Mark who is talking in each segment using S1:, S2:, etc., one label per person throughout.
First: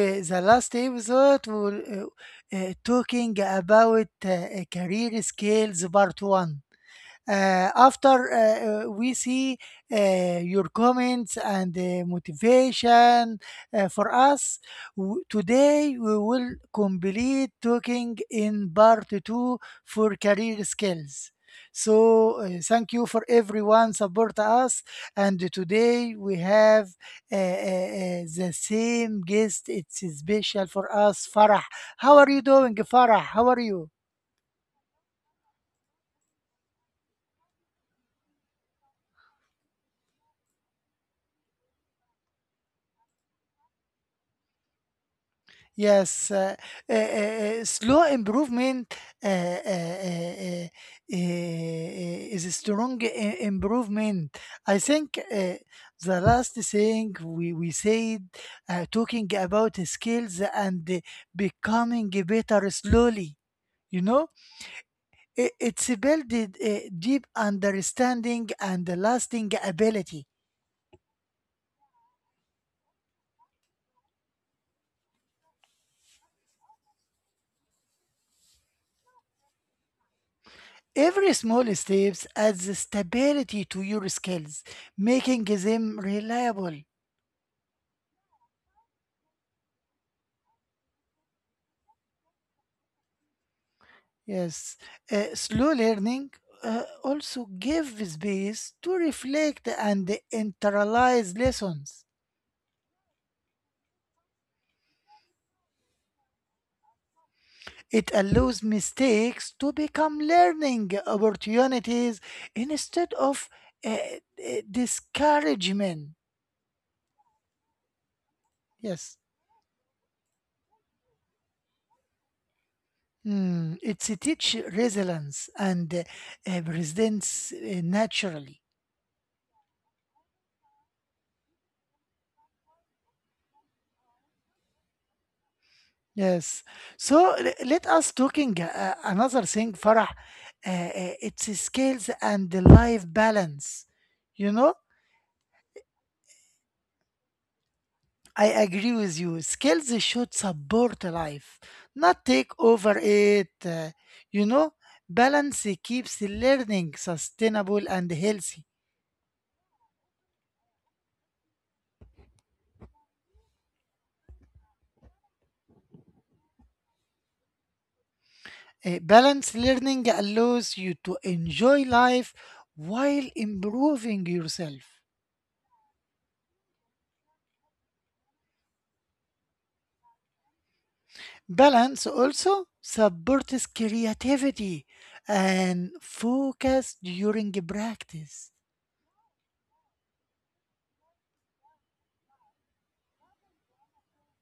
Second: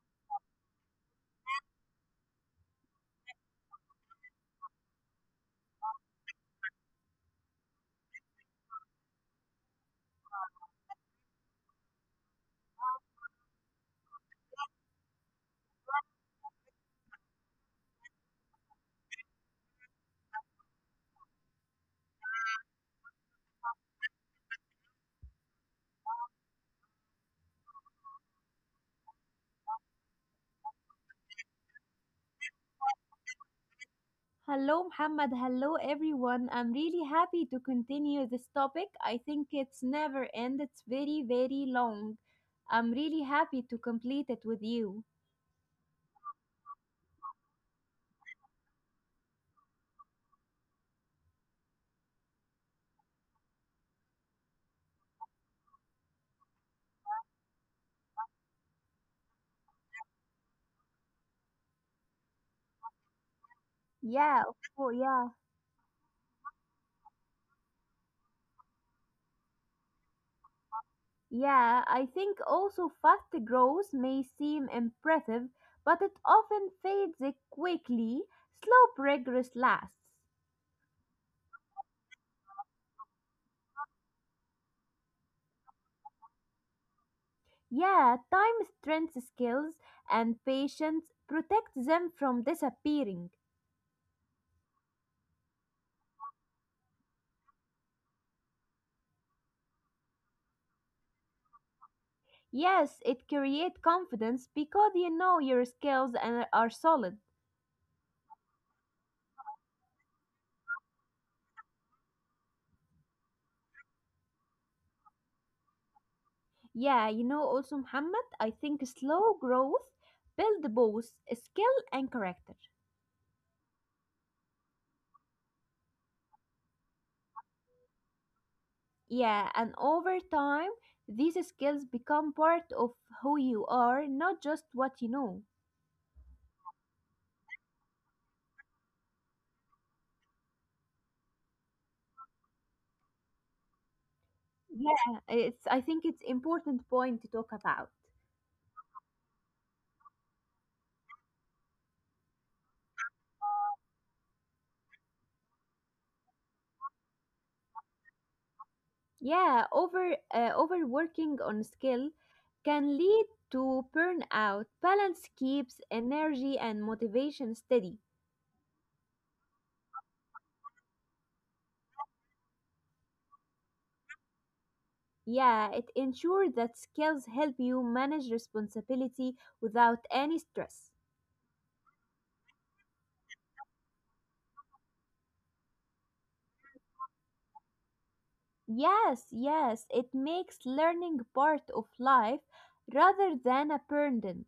S1: the last episode we were talking about career skills part 1 , after we see your comments and motivation for us. Today we will complete talking in part two for career skills. So, thank you for everyone support us. And today we have the same guest. It's special for us, Farah. How are you doing, Farah? How are you?
S2: Hello, Muhammad. Hello, everyone. I'm really happy to continue this topic. I think it's never end. It's very, very long. I'm really happy to complete it with you.
S1: Yes, slow improvement uh, uh, uh, uh, uh, is a strong improvement. I think the last thing we said, talking about skills and becoming better slowly. you know,
S2: Yeah, of course. Yeah,
S1: it, it's built a deep understanding and lasting ability.
S2: yeah. I think also fast growth may seem impressive, but it often fades quickly. Slow progress lasts.
S1: Every small steps adds stability to your skills, making them reliable.
S2: Yeah, time, strength, skills, and patience protect them from disappearing.
S1: Yes, slow learning also gives space to reflect and internalize lessons.
S2: Yes, it create confidence because you know your skills and are solid.
S1: It allows mistakes to become learning opportunities instead of discouragement.
S2: Yeah, you know also Muhammad, I think
S1: Yes.
S2: slow growth build both skill and character.
S1: It teaches resilience and presents naturally.
S2: Yeah, and over time these skills become part of who you are, not just what you know.
S1: Yes. So let us talking another thing, Farah. It's skills and the life balance. You know,
S2: Yeah, it's I think it's important point to talk about.
S1: I agree with you. Skills should support life, not take over it. You know, Balance keeps learning sustainable and healthy.
S2: Yeah, overworking on skill can lead to burnout. Balance keeps energy and motivation steady.
S1: Balanced learning allows you to enjoy life while improving yourself.
S2: Yeah, it ensures that skills help you manage responsibility without any stress.
S1: Balance also supports creativity and focus during practice.
S2: Yes, it makes learning part of life rather than a burden.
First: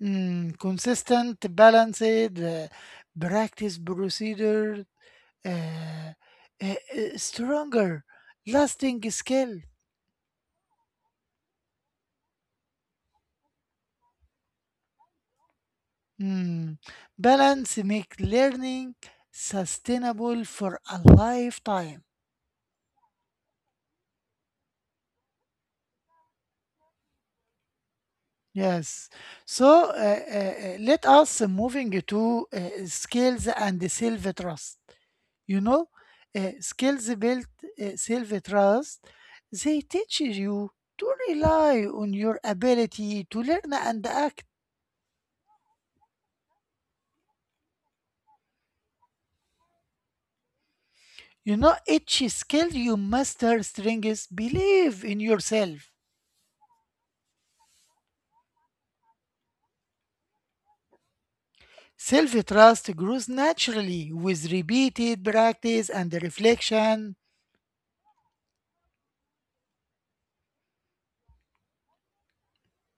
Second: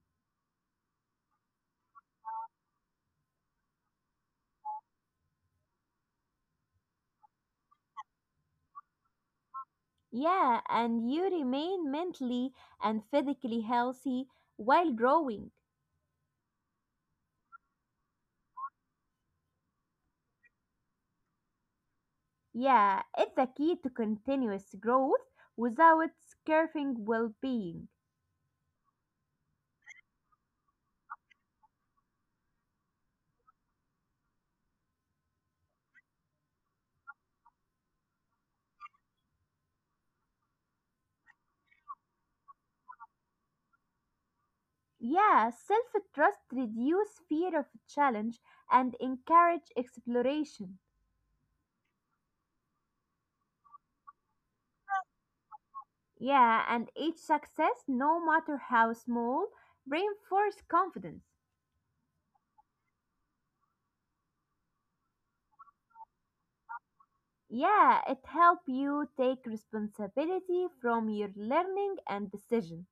S1: Consistent, balanced practice procedure, uh, stronger, lasting skill.
S2: Yeah, and you remain mentally and physically healthy while growing.
S1: Mm, Balance make learning sustainable for a lifetime.
S2: Yeah, it's the key to continuous growth without scaring well being.
S1: Yes. So let us moving to skills and self-trust. You know, Skills built self-trust. They teach you to rely on your ability to learn and act.
S2: Yeah, self trust reduce fear of challenge and encourage exploration.
S1: Each skill you master strengthens belief in yourself.
S2: Yeah, and each success, no matter how small, reinforce confidence.
S1: Self-trust grows naturally with repeated practice and reflection.
S2: Yeah, it help you take responsibility from your learning and decision.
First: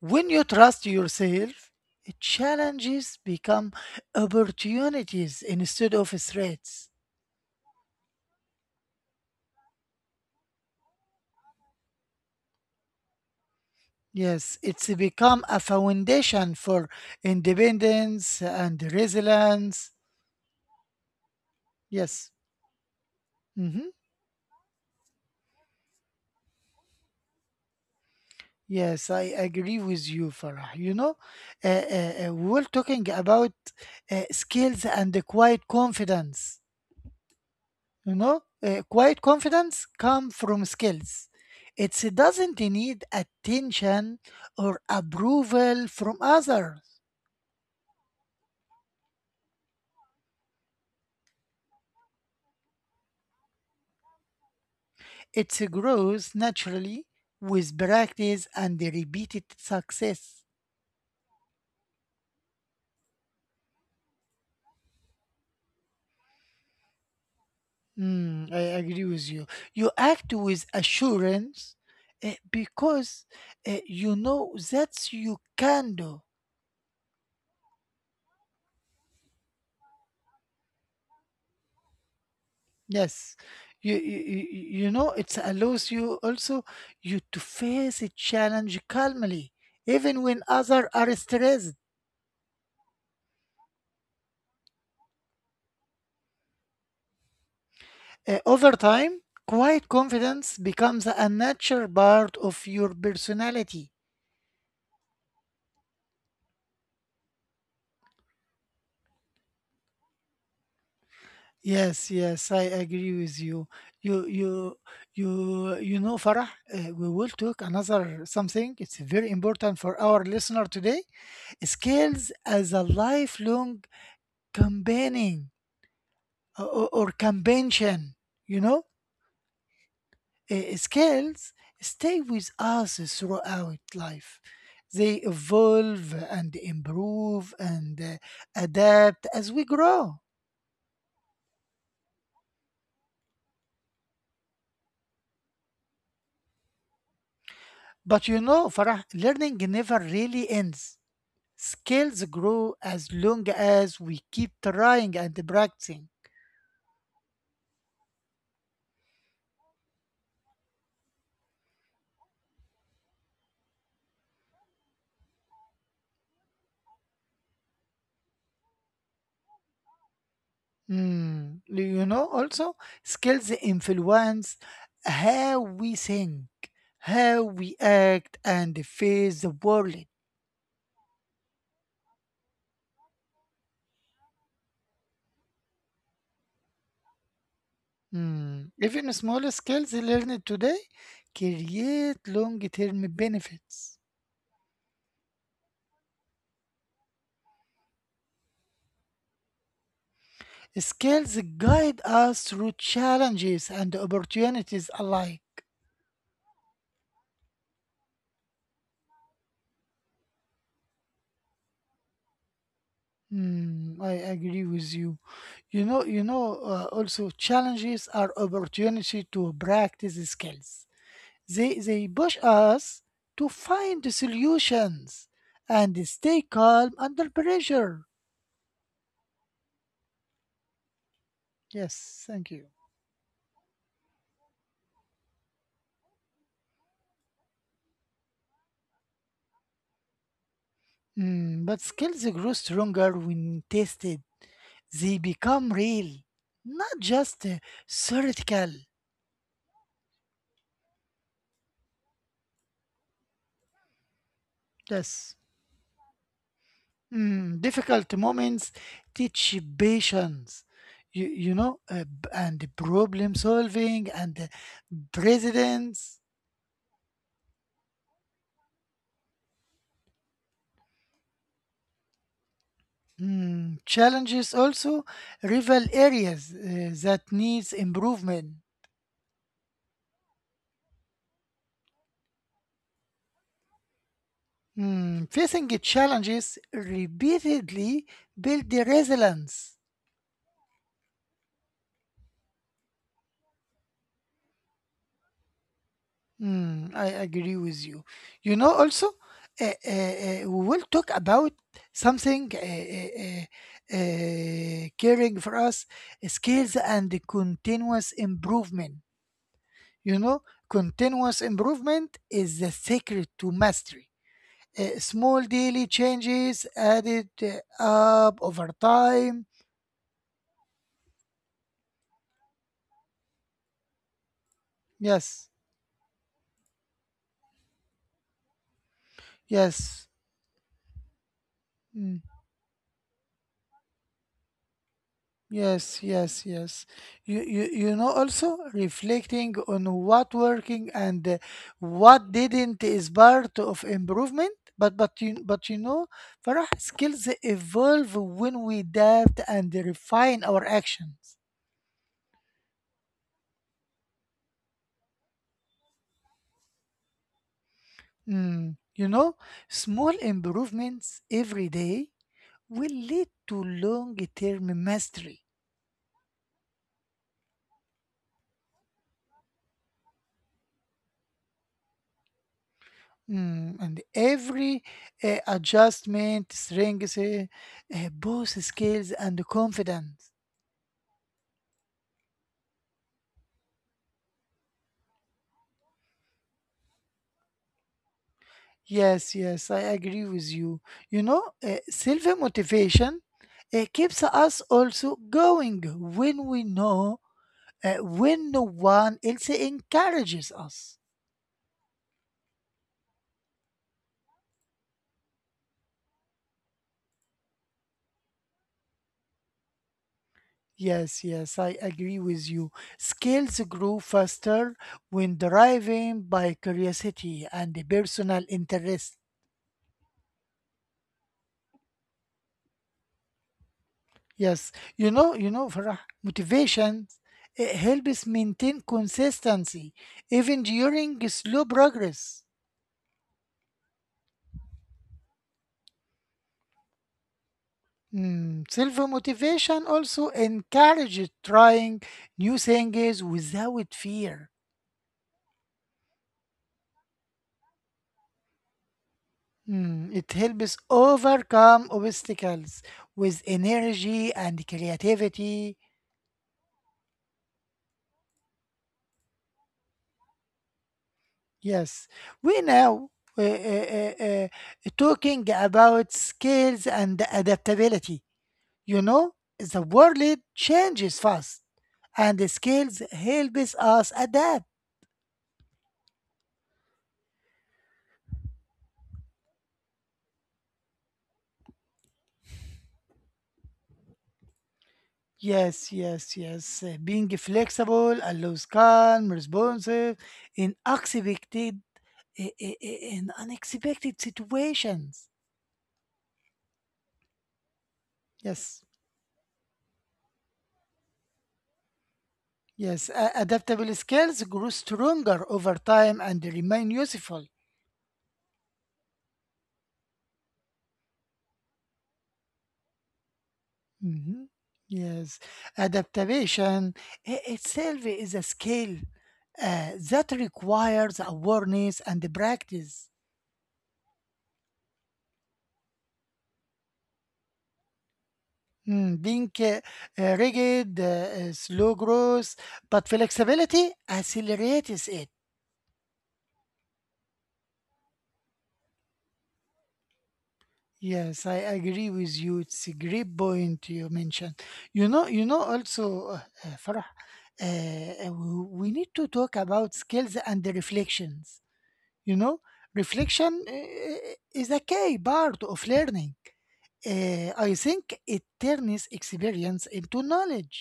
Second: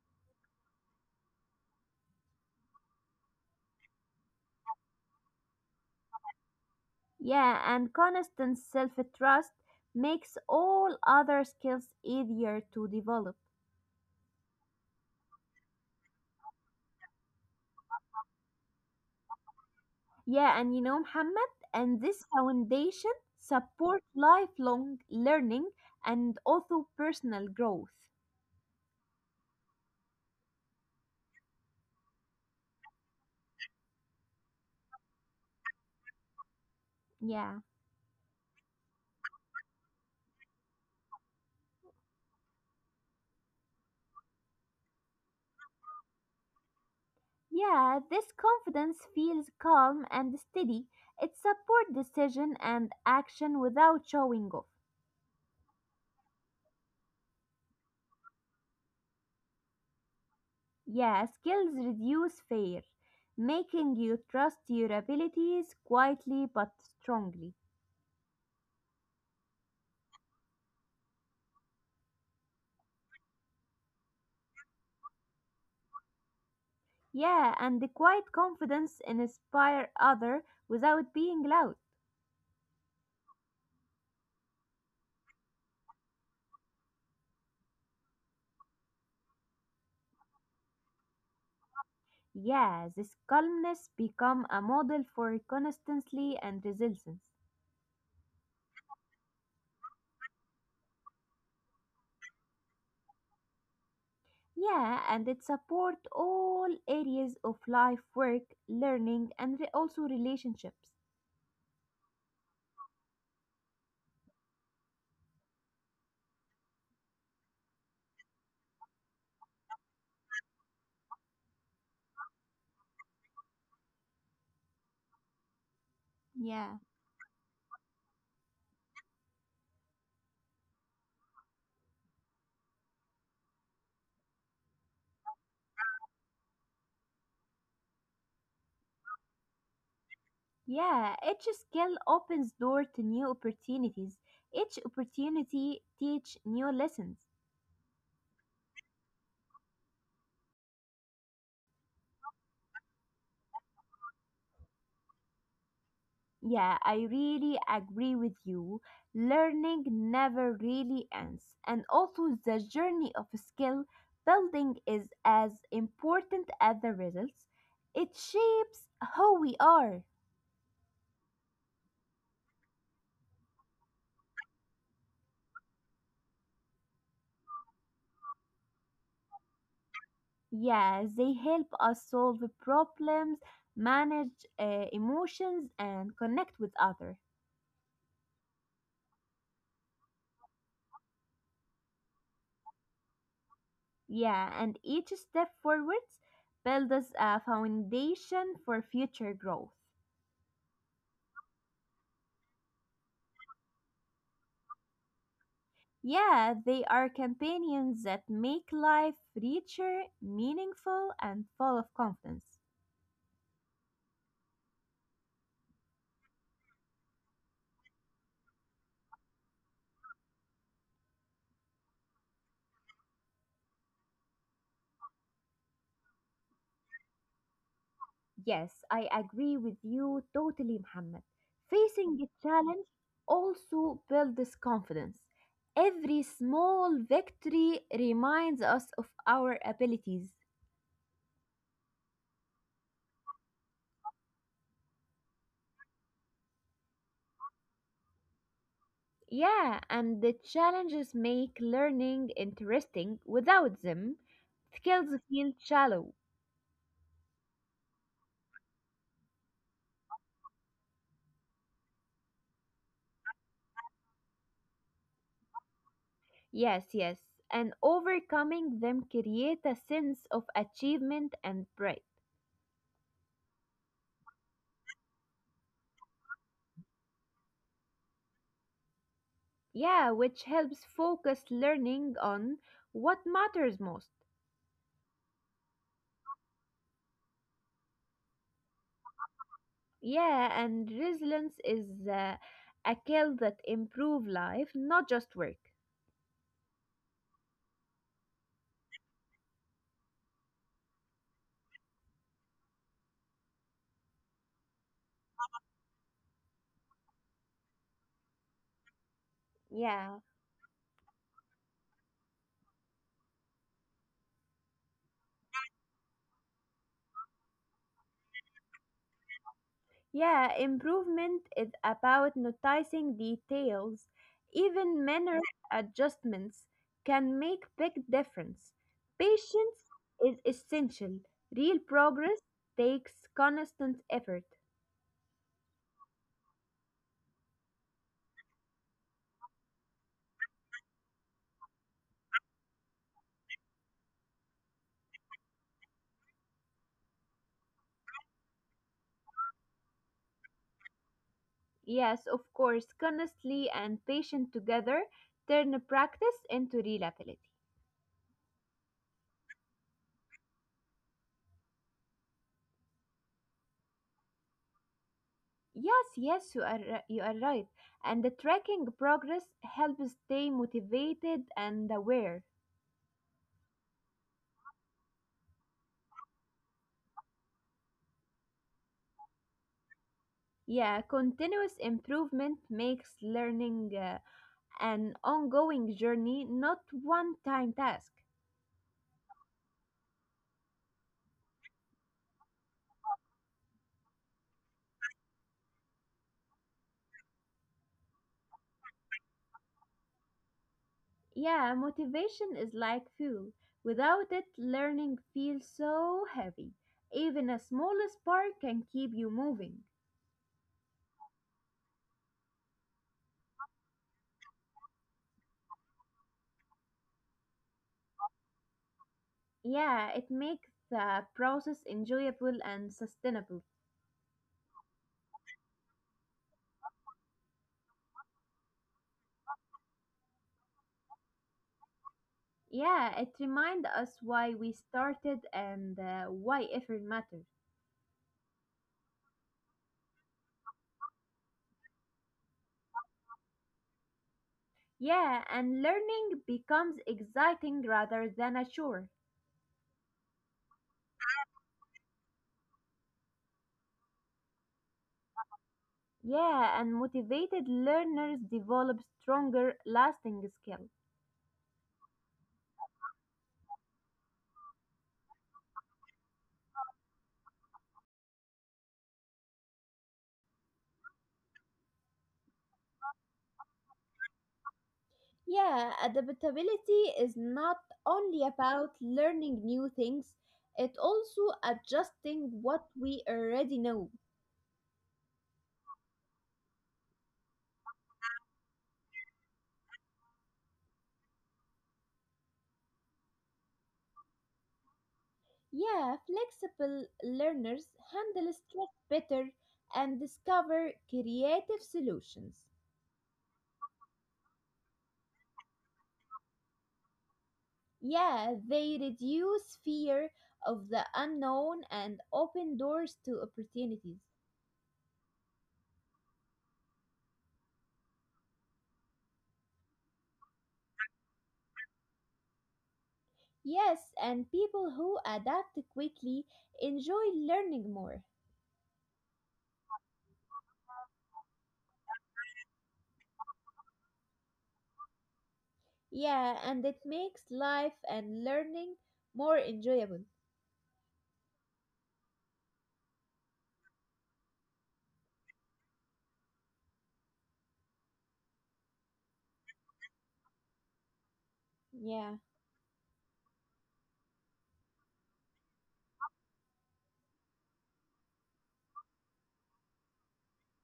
S1: When you trust yourself, challenges become opportunities instead of threats.
S2: Yeah, and constant self trust makes all other skills easier to develop.
S1: Yes, it's become a foundation for independence and resilience.
S2: Yeah, and you know, Muhammad, and this
S1: Yes.
S2: foundation
S1: Hmm.
S2: support lifelong learning and also personal growth.
S1: Yes, I agree with you, Farah. We're talking about skills and the quiet confidence.
S2: Yeah.
S1: Quiet confidence comes from skills. It doesn't need attention or approval from others.
S2: Yeah, this confidence feels calm and steady. It supports decision and action without showing off.
S1: It grows naturally with practice and repeated success.
S2: Yeah, skills reduce fear, making you trust your abilities quietly but strongly.
S1: I agree with you. You act with assurance because you know that you can do.
S2: Yeah, and the quiet confidence inspire other without being loud.
S1: Yes, you, you you it allows you also you to face a challenge calmly, even when others are stressed.
S2: Yeah, this calmness become a model for constancy and resilience.
S1: Over time, quiet confidence becomes a natural part of your personality.
S2: Yeah, and it support all areas of life, work, learning, and also relationships.
S1: Yes, yes, I agree with you. You you you you know, Farah, we will talk another something. It's very important for our listener today, skills as a lifelong companion.
S2: Yeah.
S1: Or convention, you know, skills stay with us throughout life. They evolve and improve and adapt as we grow.
S2: Yeah, each skill opens door to new opportunities. Each opportunity teach new lessons.
S1: But you know, Farah, learning never really ends. Skills grow as long as we keep trying and practicing.
S2: Yeah, I really agree with you. Learning never really ends, and also the journey of skill building is as important as the results. It shapes who we are.
S1: Also, skills influence how we think, how we act, and face the world.
S2: Yeah, they help us solve problems, manage emotions, and connect with others.
S1: Mm. Even small skills learned today create long-term benefits.
S2: Yeah, and each step forwards builds us a foundation for future growth.
S1: Skills guide us through challenges and opportunities alike.
S2: Yeah, they are companions that make life richer, meaningful, and full of confidence.
S1: I agree with you. You know, you know. Also, challenges are opportunity to practice skills. They push us to find the solutions and stay calm under pressure.
S2: Yes, I agree with you totally, Muhammad. Facing
S1: Yes,
S2: a
S1: thank you.
S2: challenge also builds confidence. Every small victory reminds us of our abilities.
S1: But skills grow stronger when tested. They become real, not just theoretical.
S2: Yeah, and the challenges make learning interesting. Without them, skills
S1: Yes.
S2: feel shallow.
S1: Difficult moments teach patience, and problem solving and precedence.
S2: Yes, yes. And overcoming them create a sense of achievement and pride.
S1: Challenges also reveal areas that needs improvement.
S2: Yeah, which helps focus learning on what matters most.
S1: Facing the challenges repeatedly build the resilience.
S2: Yeah, and resilience is a skill that improve life, not just work.
S1: I agree with you. Also, we will talk about something caring for us, skills and continuous improvement.
S2: Yeah.
S1: You know, Continuous improvement is the secret to mastery. Small daily changes added up over time.
S2: Yeah, improvement is about noticing details. Even minor
S1: Yes,
S2: adjustments can make big difference. Patience
S1: yes.
S2: is essential. Real
S1: Hmm.
S2: progress takes constant effort.
S1: Yes, yes, yes. Also reflecting on what working and what didn't is part of improvement. But you know, Farah, skills evolve when we adapt and refine our actions.
S2: Yes, of course, constantly and patient together turn practice into real ability.
S1: Mm, you know, Small improvements every day will lead to long-term mastery.
S2: Yes, yes, you are right. And the tracking progress helps stay motivated and aware.
S1: And every adjustment strengthens both skills and confidence.
S2: Yeah, continuous improvement makes learning an ongoing journey, not one time task.
S1: Yes, yes, I agree with you. Self motivation keeps us also going when we know, when no one else encourages us.
S2: Yeah, motivation is like fuel. Without it, learning feels so heavy. Even a small spark can keep you moving.
S1: Yes, yes, I agree with you. Skills grow faster when driven by curiosity and personal interest.
S2: Yeah, it makes the process enjoyable and sustainable.
S1: Yes, Farah, motivation, it helps maintain consistency even during slow progress.
S2: Yeah, it reminds us why we started and why effort matters.
S1: Self-motivation also encourages trying new things without fear.
S2: Yeah, and learning becomes exciting rather than a chore.
S1: It helps overcome obstacles with energy and creativity.
S2: Yeah, and motivated learners develop stronger, lasting skills.
S1: Yes, we now uh, uh, uh, uh, talking about skills and adaptability. You know, the world changes fast, and the skills help us adapt.
S2: Yeah, adaptability is not only about learning new things, it also adjusting what we already know.
S1: Yes, yes, yes. Being flexible allows calm, responsive, in unexpected, I- in unexpected situations.
S2: Yeah, flexible learners handle
S1: Yes,
S2: stress better and discover creative solutions.
S1: yes. Adaptable skills grow stronger over time and remain useful.
S2: Yeah, they reduce fear of the unknown and open doors to opportunities.
S1: Mhm. Yes, adaptation itself is a skill that requires awareness and practice.
S2: Yes, and people who adapt quickly enjoy learning more.
S1: Being rigid, slow growth, but flexibility accelerates it.
S2: Yeah, and it makes life and learning more enjoyable.
S1: Yes, I agree with you. It's a great point you mentioned. Also, uh, Farah, uh, uh, we we need to talk about skills and the reflections.
S2: Yeah.
S1: You know, Reflection is a key part of learning. I think it turns experience into knowledge.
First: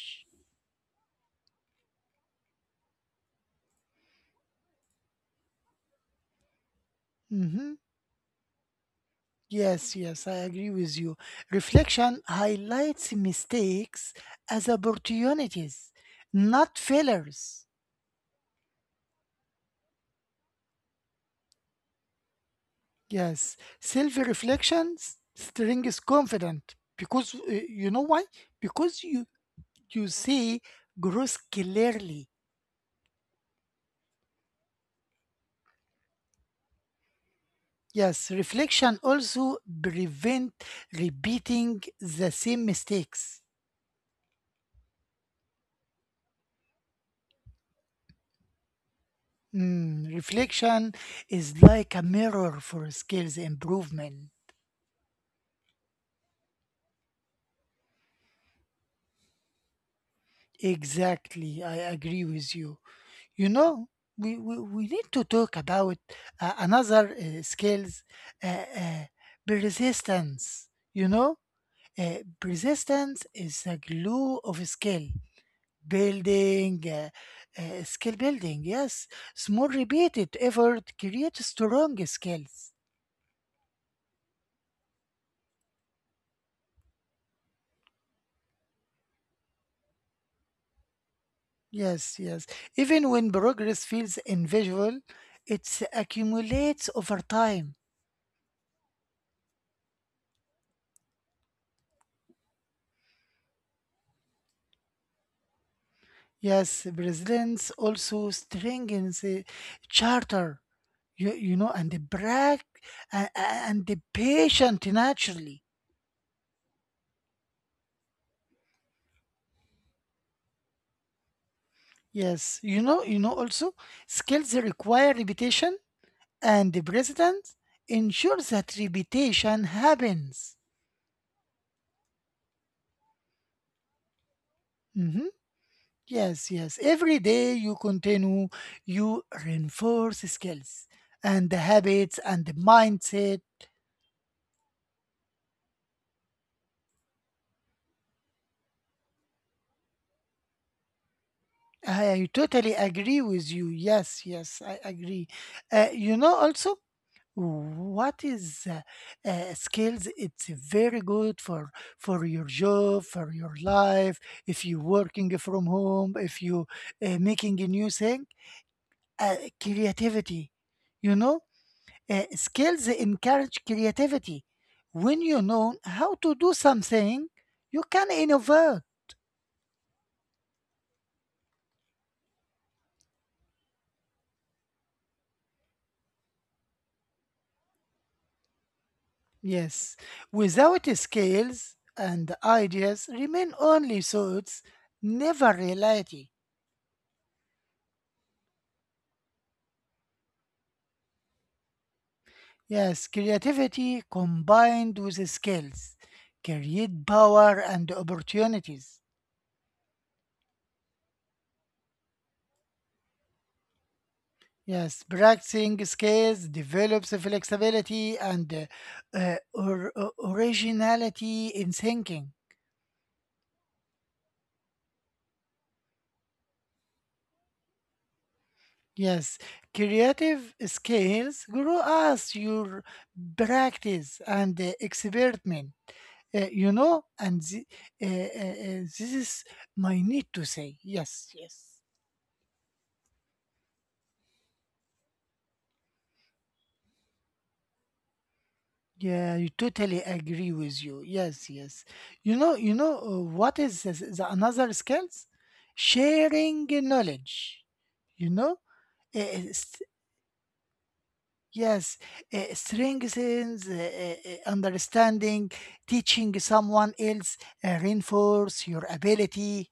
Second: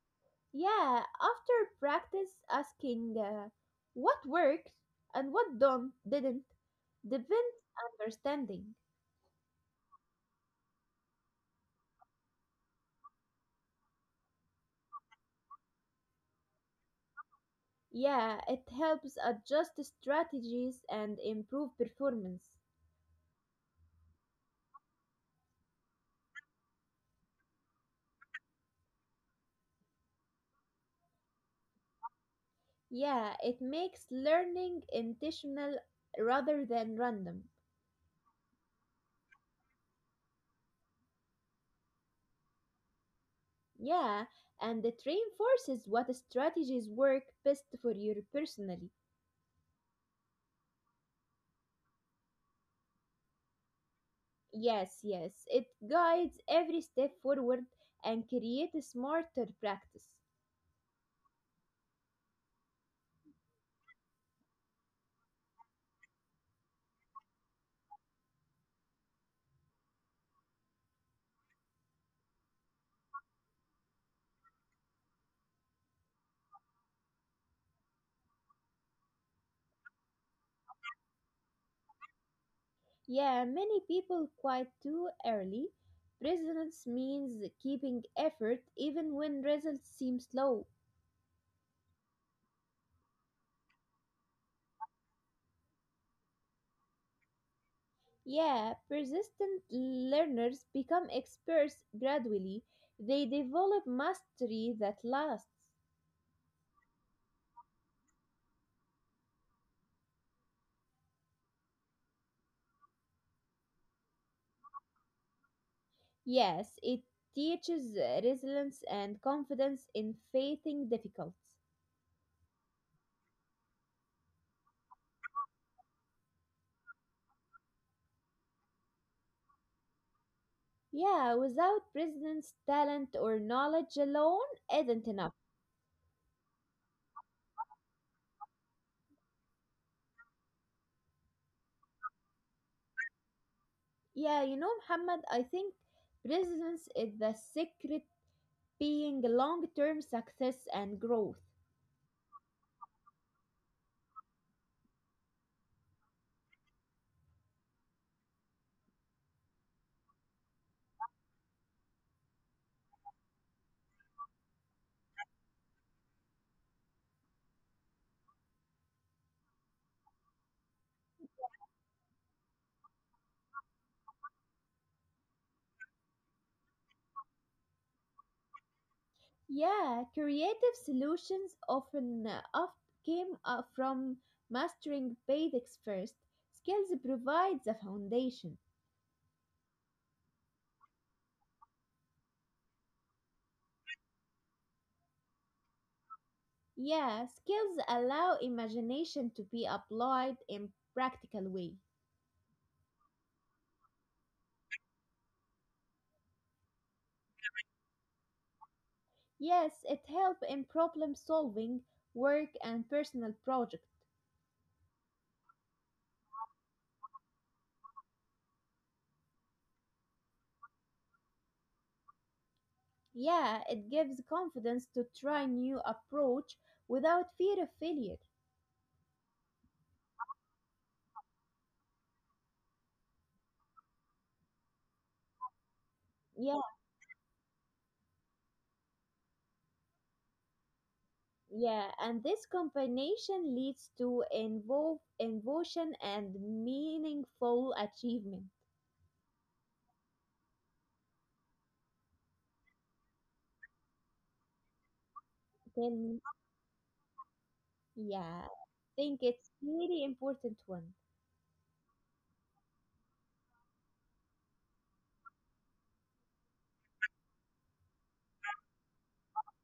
S2: Yeah, after practice asking what worked and what don't didn't depends
S1: Mhm.
S2: understanding.
S1: Yes, yes, I agree with you. Reflection highlights mistakes as opportunities, not failures.
S2: Yeah, it helps adjust strategies and improve performance.
S1: Yes, self reflection strengthens confidence because you know why? Because you see growth clearly.
S2: Yeah, it makes learning intentional rather than random.
S1: Yes, reflection also prevent repeating the same mistakes.
S2: Yeah, and it reinforces what strategies work best for you personally.
S1: Reflection is like a mirror for skills improvement.
S2: Yes, it guides every step forward and creates a smarter practice.
S1: Exactly, I agree with you. You know, we need to talk about another skills, uh, uh, persistence. You know, Persistence is the glue of skill. Building, uh, skill building, yes. Small repeated effort creates strong skills.
S2: Yeah, many people quit too early. Presence means keeping effort even when results seem slow.
S1: Yes, yes. Even when progress feels invisible, it accumulates over time.
S2: Yeah, persistent learners become experts gradually. They develop mastery that lasts.
S1: Yes, resilience also strengthens the charter, and the brag and the patient naturally.
S2: Yes, it teaches resilience and confidence in facing difficulties.
S1: Yes, also skills require repetition and the president ensures that repetition happens.
S2: Yeah, without presence, talent, or knowledge alone isn't
S1: Mhm.
S2: enough.
S1: Yes, yes. Every day you continue, you reinforce skills and the habits and the mindset.
S2: Yeah, you know, Muhammad, I think presence is the secret being long term success and growth.
S1: I totally agree with you. Yes, yes, I agree. Also, what is skills? It's very good for your job, for your life. If you're working from home, if you making a new thing uh, creativity. You know, Skills encourage creativity. When you know how to do something, you can innovate.
S2: Yeah, creative solutions often oft came from mastering basics first. Skills provide the foundation.
S1: Yes, without skills and ideas, remain only thoughts, never reality.
S2: Yeah, skills allow imagination to be applied in practical way.
S1: Yes, creativity combined with skills create power and opportunities.
S2: Yes, it helps in problem solving, work and personal project.
S1: Yes, practicing skills develops flexibility and originality in thinking.
S2: Yeah, it gives confidence to try new approach without fear of failure.
S1: Yes, creative skills grow as your practice and experiment.
S2: Yeah,
S1: And this is my need to say. Yes,
S2: yeah, and this combination leads to involve invocation and meaningful achievement.
S1: yeah, you totally agree with you. Yes, yes. What is this, the another skills?
S2: Tell me,
S1: Sharing knowledge.
S2: yeah,
S1: You
S2: I
S1: know,
S2: think
S1: Eh,
S2: it's
S1: s-
S2: really important one.
S1: yes, strengthens understanding. Teaching someone else reinforce your ability.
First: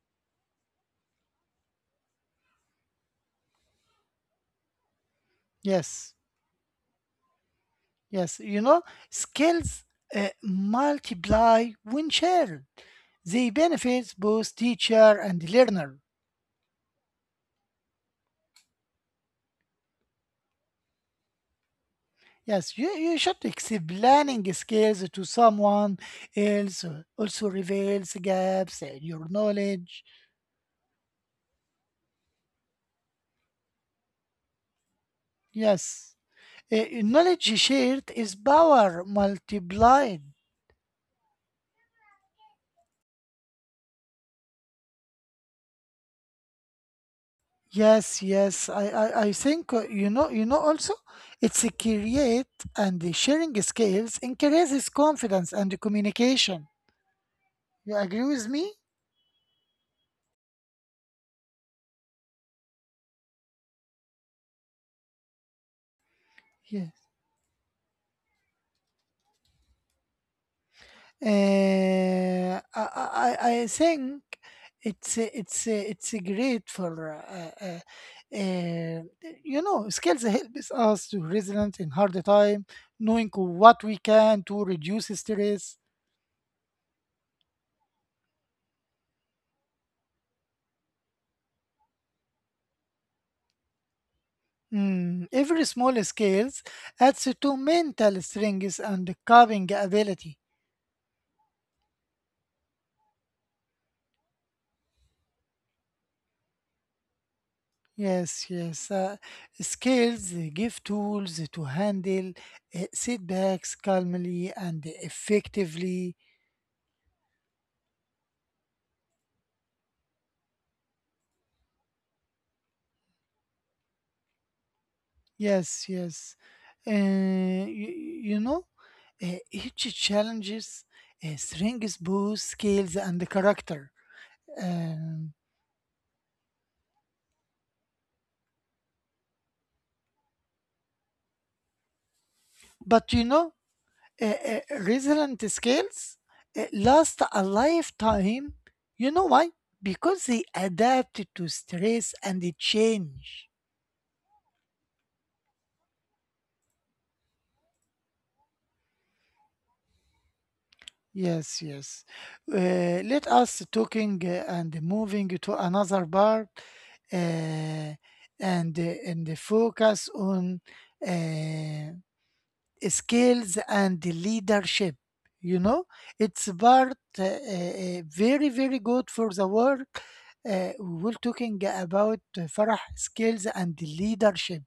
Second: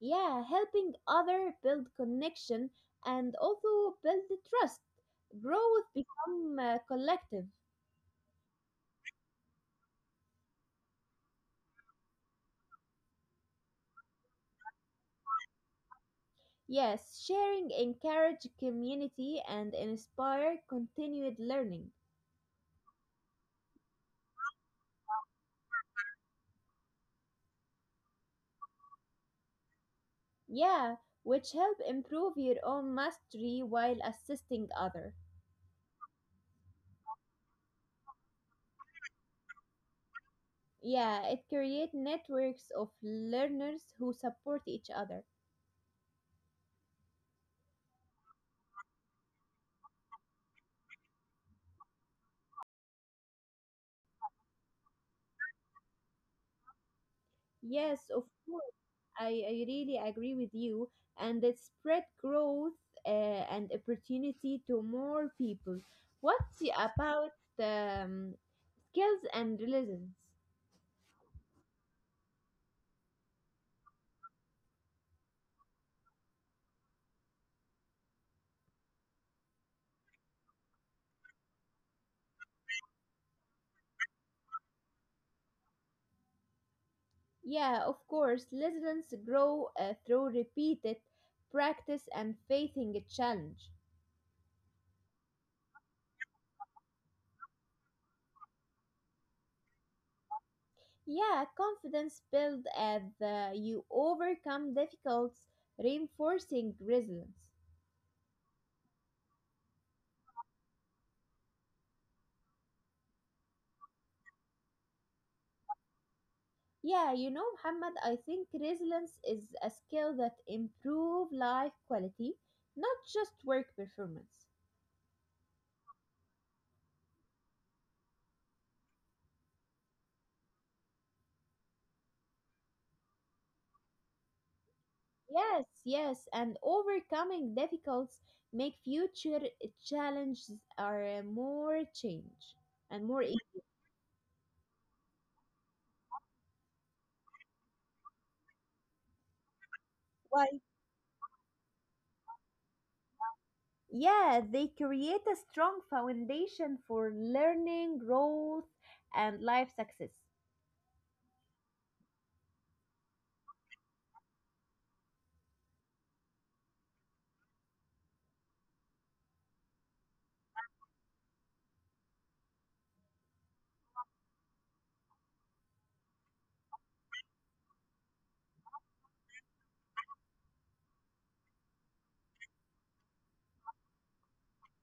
S2: Yeah, helping other build connection and also build the trust growth
S1: Yes,
S2: become collective.
S1: yes. Skills multiply when shared. They benefits both teacher and learner.
S2: Yes, sharing encourage community and inspire continued learning.
S1: Yes, you should explaining skills to someone else also reveals gaps in your knowledge.
S2: Yeah, which help improve your own mastery while assisting other.
S1: Yes, knowledge shared is power multiplied.
S2: Yeah, it create networks of learners who support each other.
S1: Yes, yes, I think also it's a create and the sharing skills increases confidence and communication. You
S2: Yes, of
S1: agree with
S2: course.
S1: me?
S2: I really agree with you, and it spread growth uh, and opportunity to more people. What's
S1: Yes.
S2: about um, skills and resilience?
S1: Uh, I think it's great for uh, skills helps us to resilient in hard time, knowing what we can to reduce stress.
S2: Yeah, of course, resilience grow through repeated practice and facing a challenge.
S1: Every small skills adds to mental strength and coping ability.
S2: Yeah, confidence build as you overcome difficulties, reinforcing resilience.
S1: Yes, yes. Skills give tools to handle setbacks calmly and effectively.
S2: Yeah, you know, Muhammad, I think resilience is a skill that improve life quality, not just work performance.
S1: Yes, yes. Uh, you, you know, each challenges strengths, both skills and character. Um,
S2: Yes, yes, and overcoming difficulties make future challenges are more change and more
S1: but
S2: easy.
S1: resilient skills last a lifetime. You know why? Because
S2: Why?
S1: they adapt to stress and the change.
S2: Yeah, they create a strong foundation for learning, growth, and life success.
S1: Yes, yes. Let us talking and moving to another part, uh, and uh, and the focus on uh, skills and the leadership. You know, it's part very very good for the work. We will talking about, Farah, skills and leadership.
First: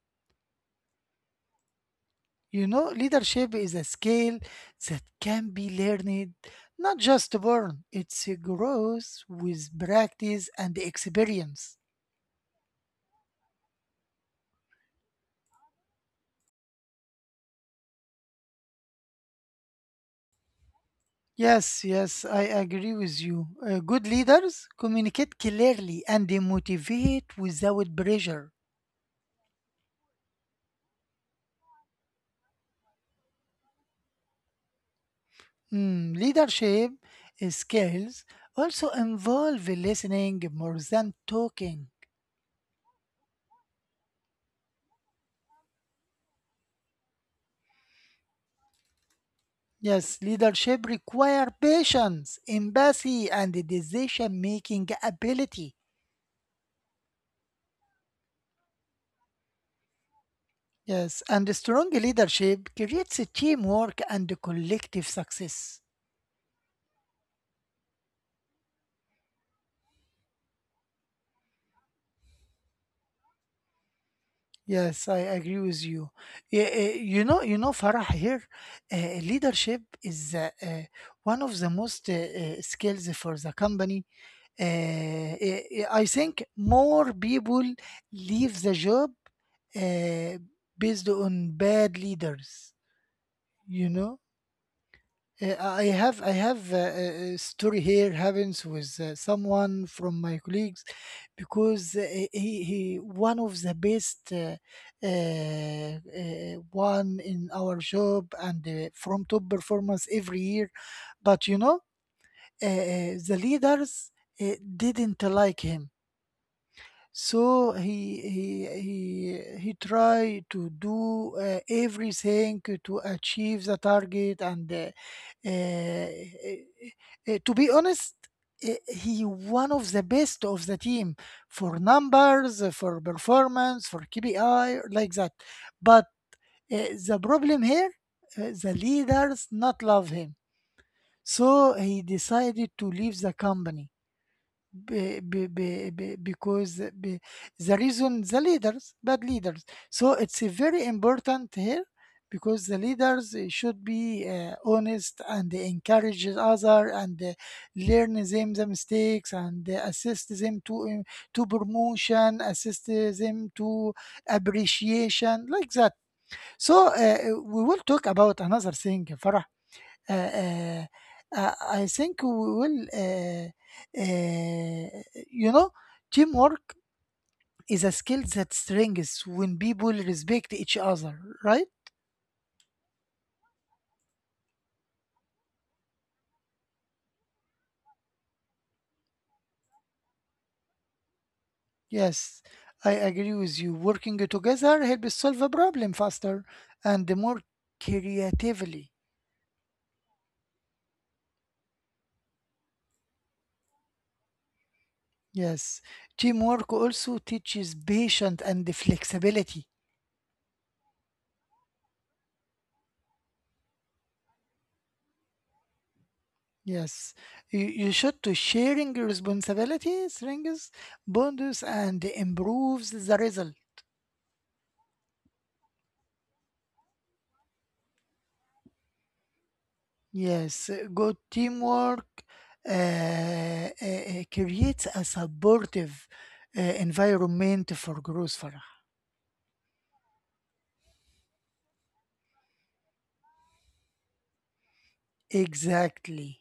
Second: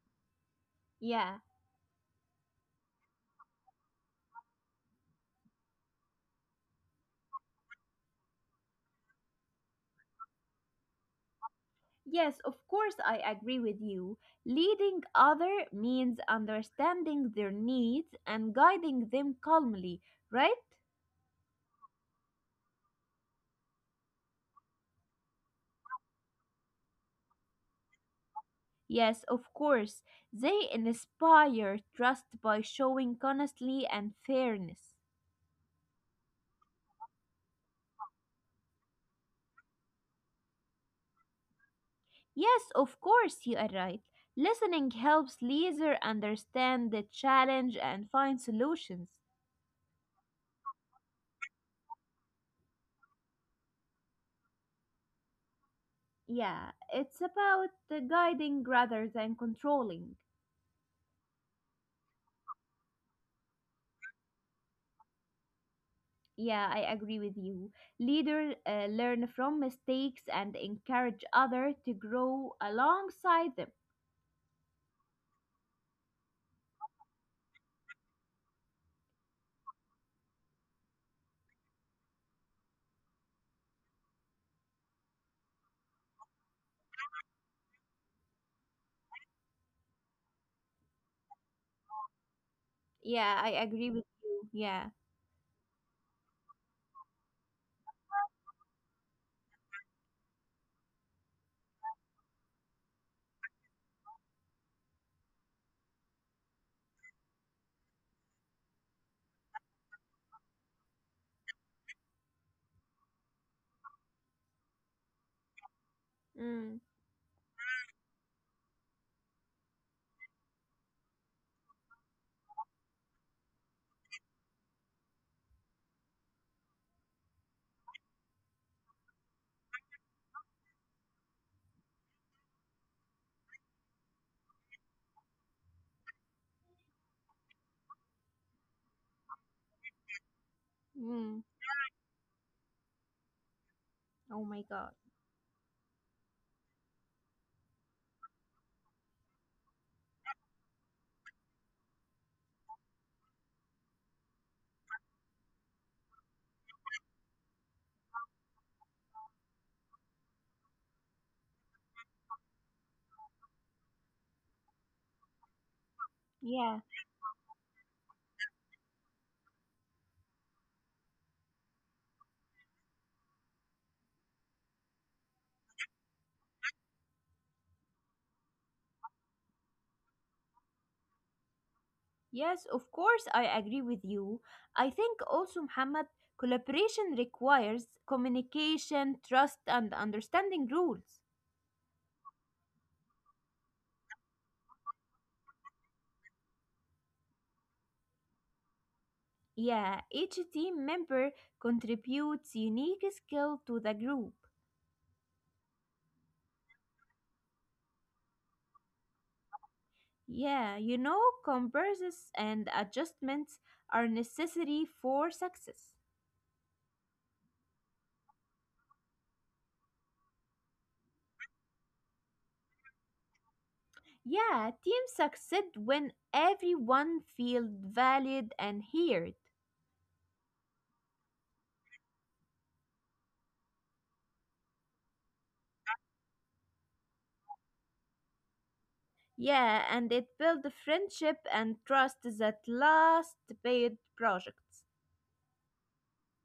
S2: Yeah.
S1: Leadership is a skill that can be learned, not just born. It grows with practice and experience.
S2: Yes, of course, I agree with you. Leading other means understanding their needs and guiding them calmly, right?
S1: Yes, yes, I agree with you. Good leaders communicate clearly and they motivate without pressure.
S2: Yes, of course. They inspire trust by showing honesty and fairness.
S1: Leadership skills also involve listening more than talking.
S2: Yes, of course, you are right. Listening helps leader understand the challenge and find solutions.
S1: Yes, leadership requires patience, empathy, and decision-making ability.
S2: Yeah, it's about guiding rather than controlling.
S1: Yes, and strong leadership creates a teamwork and a collective success.
S2: Yeah, I agree with you. Leaders learn from mistakes and encourage others to grow alongside them.
S1: Yes, I agree with you. You know, Farah, here, uh, leadership is one of the most skills for the company. I think more people leave the job uh, based on bad leaders.
S2: Yeah, I
S1: You
S2: agree with
S1: know.
S2: you. Yeah.
S1: I have a story here happens with someone from my colleagues because he one of the best uh, one in our job and from top performance every year, but you know the leaders uh, didn't like him.
S2: Mm.
S1: So he try to do everything to achieve the target and to be honest, he one of the best of the team for numbers, for performance, for kpi like that. But the problem here, the leaders not love him,
S2: Mm.
S1: so he decided to leave the company,
S2: Oh my God.
S1: because the reason the leaders bad leaders. So it's a very important here because the leaders should be honest and encourage other and learn them the mistakes and assist them to to promotion, assist them to appreciation like that.
S2: Yeah.
S1: So we will talk about another thing, Farah. uh, uh, I think we will, uh, you know, teamwork is a skill that strengthens when people respect each other, right?
S2: Yes, of course, I agree with you. I think also, Muhammad, collaboration requires communication, trust, and understanding rules.
S1: Yes, I agree with you. Working together helps solve a problem faster and more creatively.
S2: Yeah, each team member contributes unique skill to the group.
S1: Yes, teamwork also teaches patience and flexibility.
S2: Yeah, you know, comparisons and adjustments are necessary for success.
S1: Yes, you should to sharing your responsibilities, rings, bonds and improves the result.
S2: Yeah, teams succeed when everyone feels valued and heard.
S1: Yes, good teamwork creates a supportive environment for growth, Farah.
S2: Yeah, and it builds friendship and trust that last paid projects.
S1: Exactly.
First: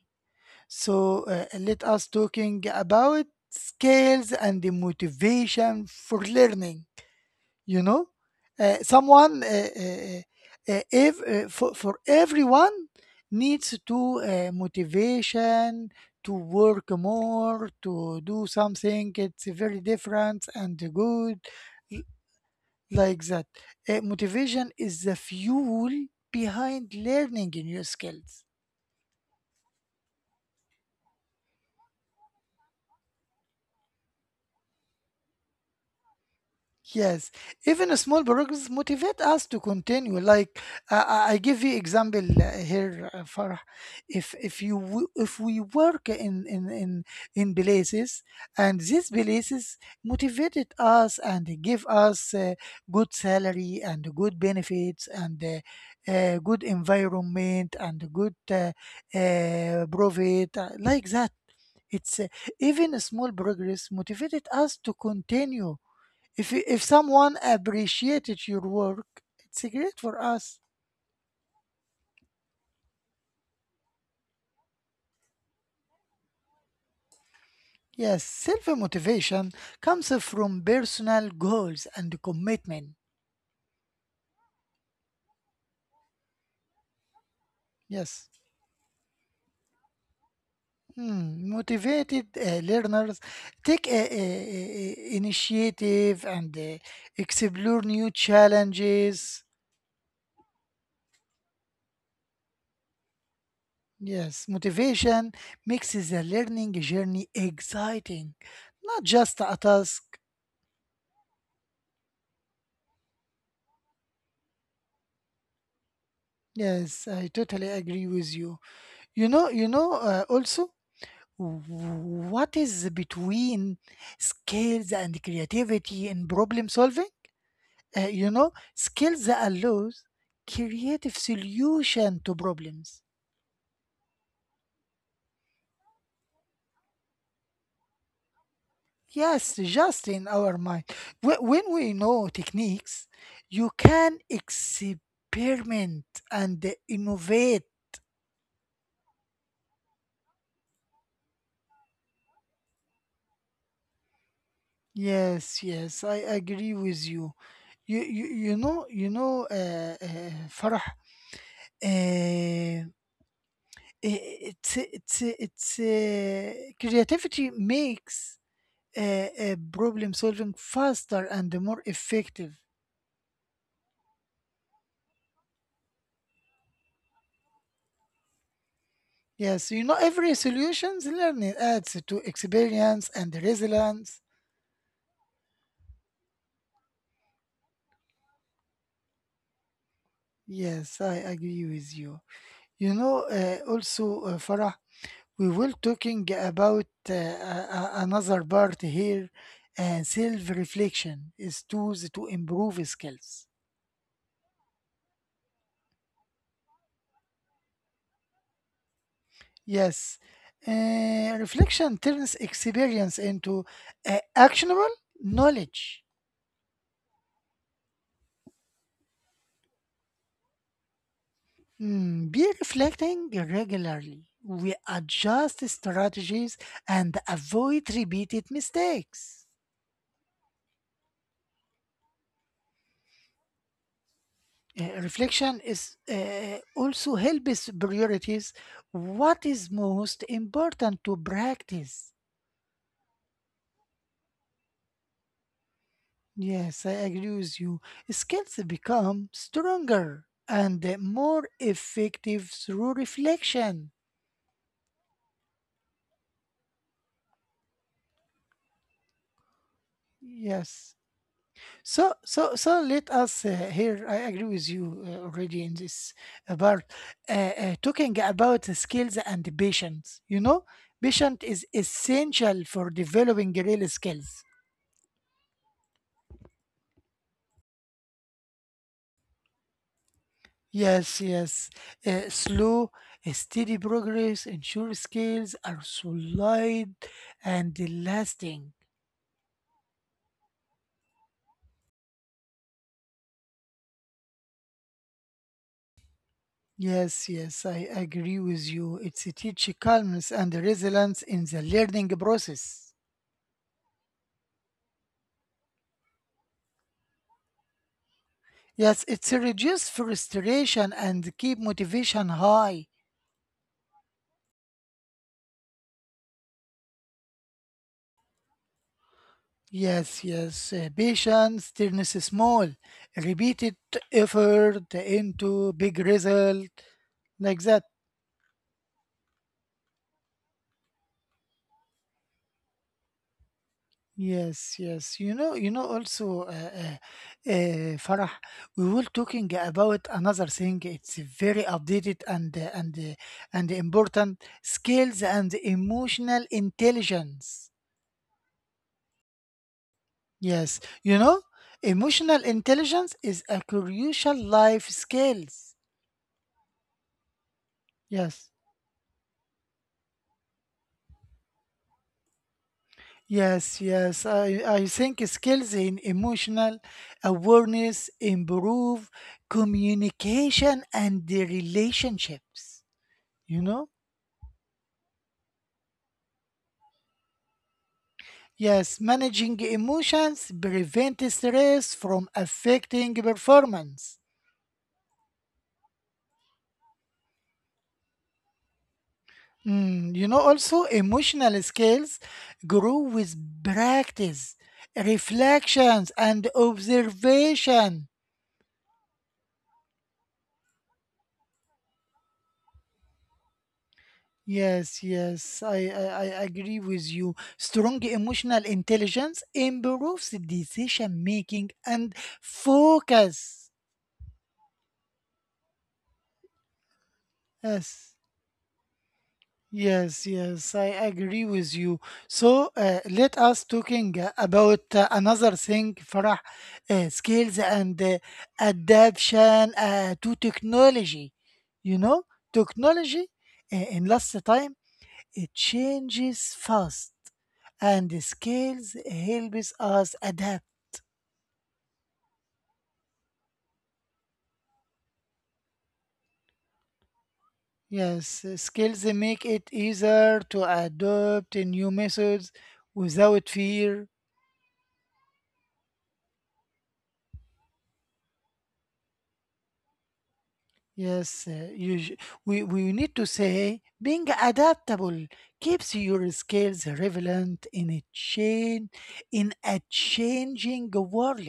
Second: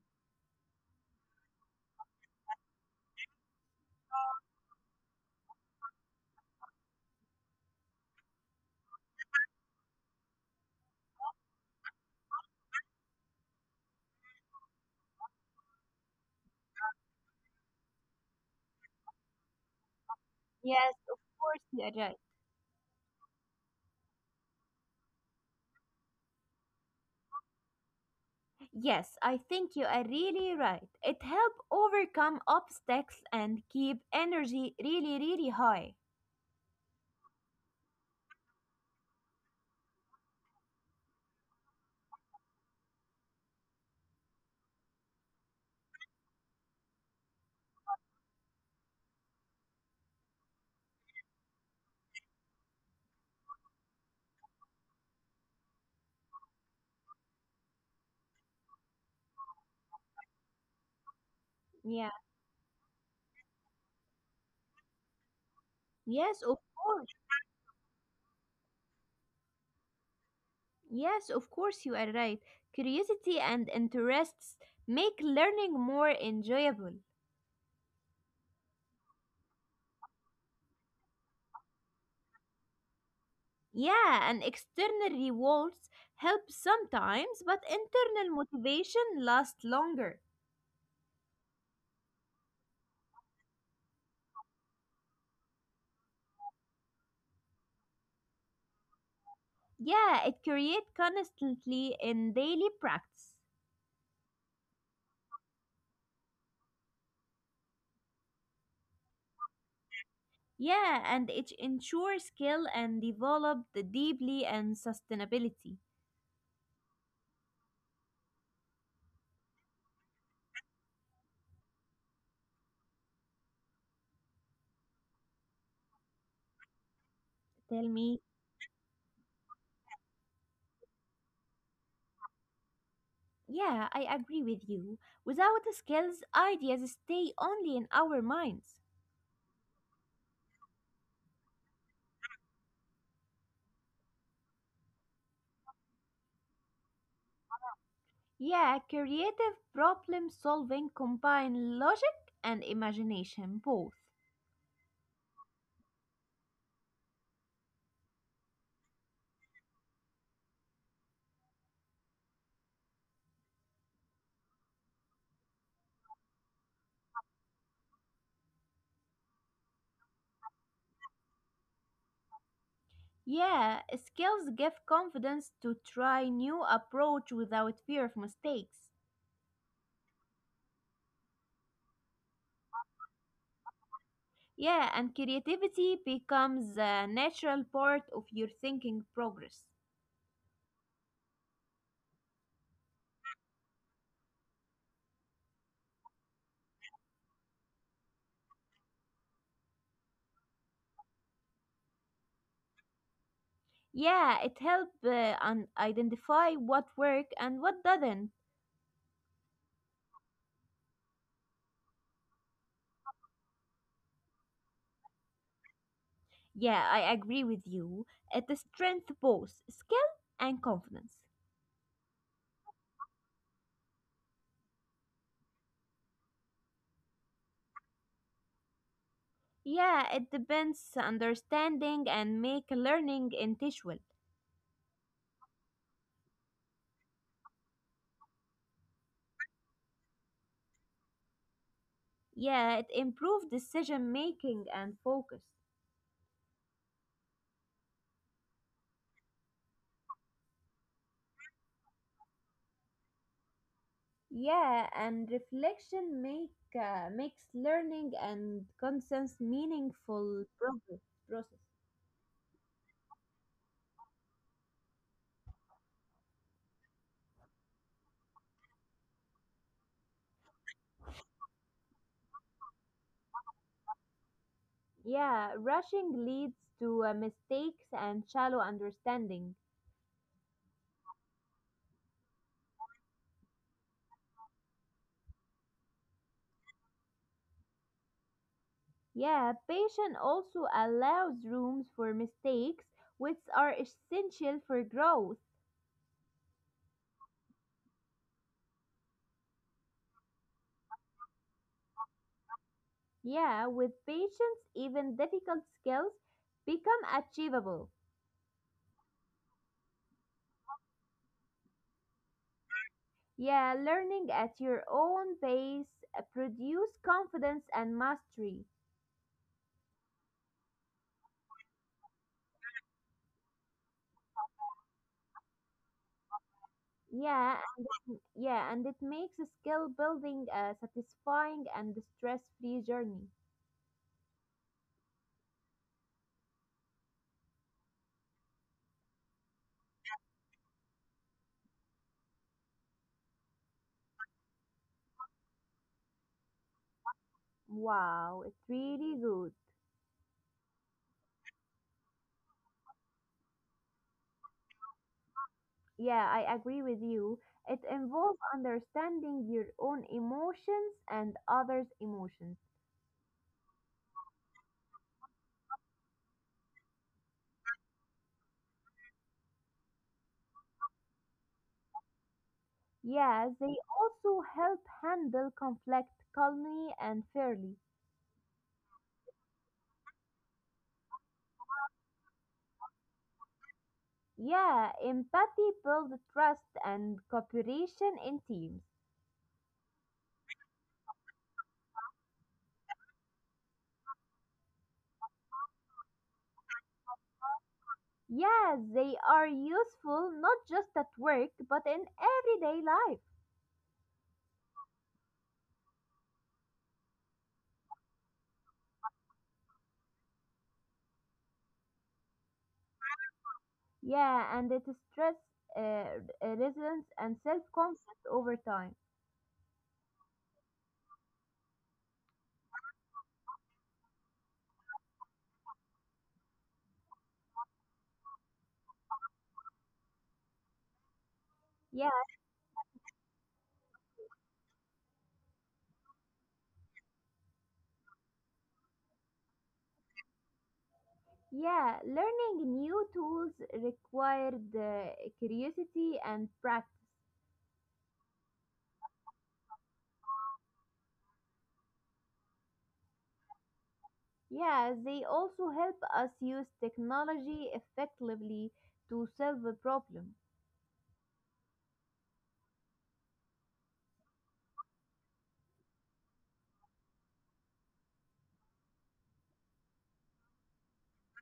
S1: So let us talking about skills and the motivation for learning. You know, someone if, for everyone needs to motivation to work more to do something, it's very different and
S2: Yes, of
S1: good,
S2: course you are
S1: l-
S2: right.
S1: like that. Motivation is the fuel behind learning new skills.
S2: Yes, I think you are really right. It helps overcome obstacles and keep energy really, really high.
S1: Yes, even a small progress motivate us to continue. Like I give you example here, Farah. If if we work in in in places, and these places motivated us and they give us good salary and good benefits and good environment and good profit like that.
S2: Yeah.
S1: It's even a small progress motivated us to continue.
S2: Yes,
S1: If
S2: of
S1: if
S2: course.
S1: someone appreciated your work, it's great for us.
S2: Yes, of course, you are right. Curiosity and interests make learning more enjoyable.
S1: Yes, self motivation comes from personal goals and commitment.
S2: Yeah, and external rewards help sometimes, but internal
S1: Yes.
S2: motivation lasts longer.
S1: Hmm, motivated learners take initiative and explore new challenges.
S2: Yeah, it creates constantly in daily practice.
S1: Yes, motivation makes the learning journey exciting, not just a task.
S2: Yeah, and it ensures skill and developed deeply and sustainability.
S1: Yes, I totally agree with you. You know, also, what is between skills and creativity in problem solving?
S2: Tell me,
S1: You know, skills allows creative solution to problems.
S2: yeah, I agree with you. Without the skills, ideas stay only in our minds.
S1: Yes, just in our mind. When we know techniques, you can experiment and innovate.
S2: Yeah, creative problem solving combine logic and imagination both.
S1: Yes, yes, I agree with you. You know, Farah, uh, it's creativity makes uh, problem solving faster and more effective.
S2: Yeah, skills give confidence to try new approach without fear of mistakes.
S1: Yes, you know every solutions learning adds to experience and resilience.
S2: Yeah, and creativity becomes a natural part of your thinking progress.
S1: Yes, I agree with you. You know, also, Farah, we will talking about another part here. Self reflection is tools to improve skills.
S2: Yeah, it helps identify what work and what doesn't.
S1: Yes. Reflection turns experience into actionable knowledge.
S2: Yeah, I agree with you. It strengthens both skill and confidence.
S1: Mm, be reflecting regularly. We adjust strategies and avoid repeated mistakes.
S2: Yeah, it depends understanding and make learning intentional.
S1: Reflection is also helps priorities what is most important to practice.
S2: Yeah, it improve decision making and focus.
S1: Yes, I agree with you. Skills become stronger and more effective through reflection.
S2: Yeah, and reflection makes learning and conscience meaningful
S1: Yes.
S2: progress process.
S1: So let us here. I agree with you already in this part. Talking about the skills and the patience. You know, patient is essential for developing real skills.
S2: Yeah, rushing leads to mistakes and shallow understanding.
S1: Yes, yes. Slow, steady progress ensures skills are solid and lasting.
S2: Yeah, patience also allows rooms for mistakes, which are essential for growth.
S1: Yes, yes, I agree with you. It's a teach calmness and resilience in the learning process.
S2: Yeah, with patience, even difficult skills become achievable.
S1: Yes, it's reduce frustration and keep motivation high.
S2: Yeah, learning at your own pace produce confidence and mastery.
S1: Yes, yes, patience turns small, repeated effort into big result, like
S2: Yeah,
S1: that.
S2: and- yeah, and it makes skill building a satisfying and stress-free journey.
S1: Yes, yes. You know, also, Farah, we were talking about another thing. It's very updated and and important skills and emotional intelligence.
S2: Wow, it's really good.
S1: Yes, you know, emotional intelligence is a crucial life skills.
S2: Yeah, I agree with you. It involves
S1: Yes.
S2: understanding your own emotions and others' emotions.
S1: Yes, yes. I think skills in emotional awareness improve communication and the relationships.
S2: Yes,
S1: You
S2: they
S1: know?
S2: also help handle conflict calmly and fairly.
S1: Yes, managing emotions prevent stress from affecting performance.
S2: Yeah, empathy builds trust and cooperation in teams.
S1: Mm, you know, also emotional skills grow with practice, reflections, and observation.
S2: Yes, they are useful not just at work but in everyday life.
S1: Yes, yes, I agree with you. Strong emotional intelligence improves decision making and focus.
S2: Yeah, and it stress uh, resilience and
S1: Yes.
S2: self-confidence over time.
S1: Yes, yes, I agree with you. So let us talking about another thing, Farah, skills and adaptation to technology. You
S2: Yeah,
S1: know, technology in last time, it changes fast, and the skills helps us adapt.
S2: yeah, learning new tools required curiosity and practice.
S1: Yes, skills make it easier to adopt new methods without fear.
S2: Yeah, they also help us use technology effectively to solve a problem.
S1: Yes, we need to say being adaptable keeps your skills relevant in a chain in a changing world.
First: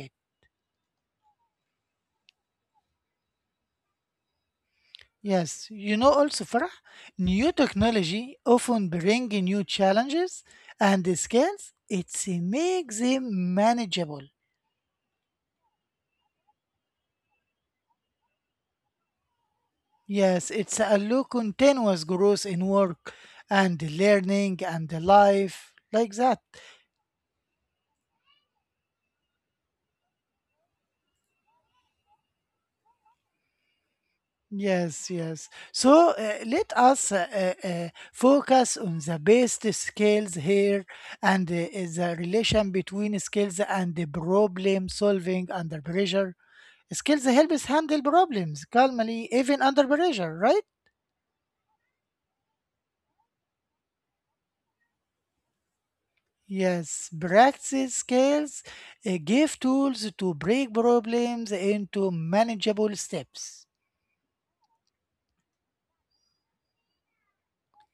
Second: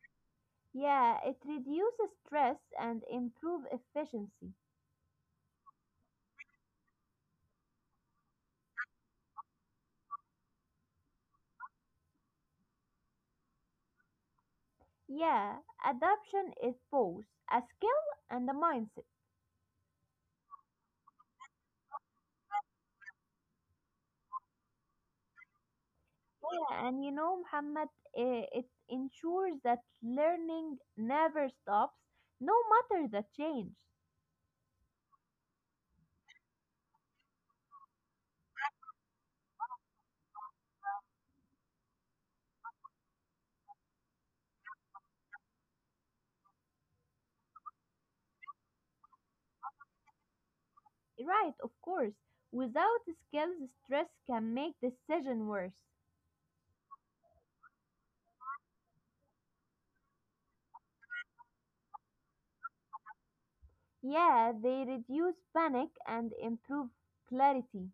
S2: Yeah, it reduces stress and improve efficiency.
S1: Yes, you know also Farah, new technology often bring new challenges and the skills it makes them manageable.
S2: Yeah, adoption is both a skill and a mindset.
S1: Yes, it's a low continuous growth in work and learning and life like that.
S2: Yeah, and you know, Muhammad, it ensures that learning never stops, no matter the change.
S1: Yes, yes. So let us focus on the best skills here and the relation between skills and the problem solving under pressure. Skills help us handle problems calmly, even under pressure, right?
S2: Right, of course. Without skills, stress can make decision worse.
S1: Yes, practice skills give tools to break problems into manageable steps.
S2: Yeah, they reduce panic and improve clarity.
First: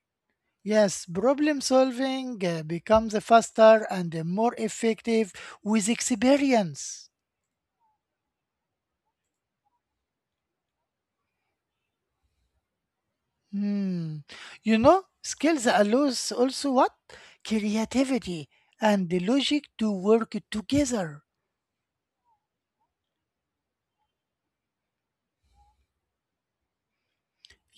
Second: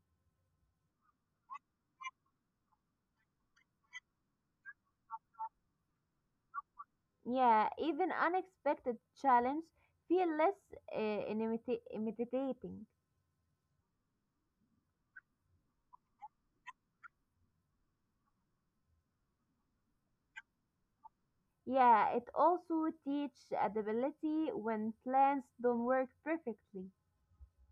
S1: Yes, problem solving becomes faster and more effective with experience.
S2: Yeah, even unexpected challenge feel less intimidating.
S1: Hmm. You know, skills allows also what? Creativity and the logic to work together.
S2: Yeah, it also teach adaptability when plans don't work perfectly.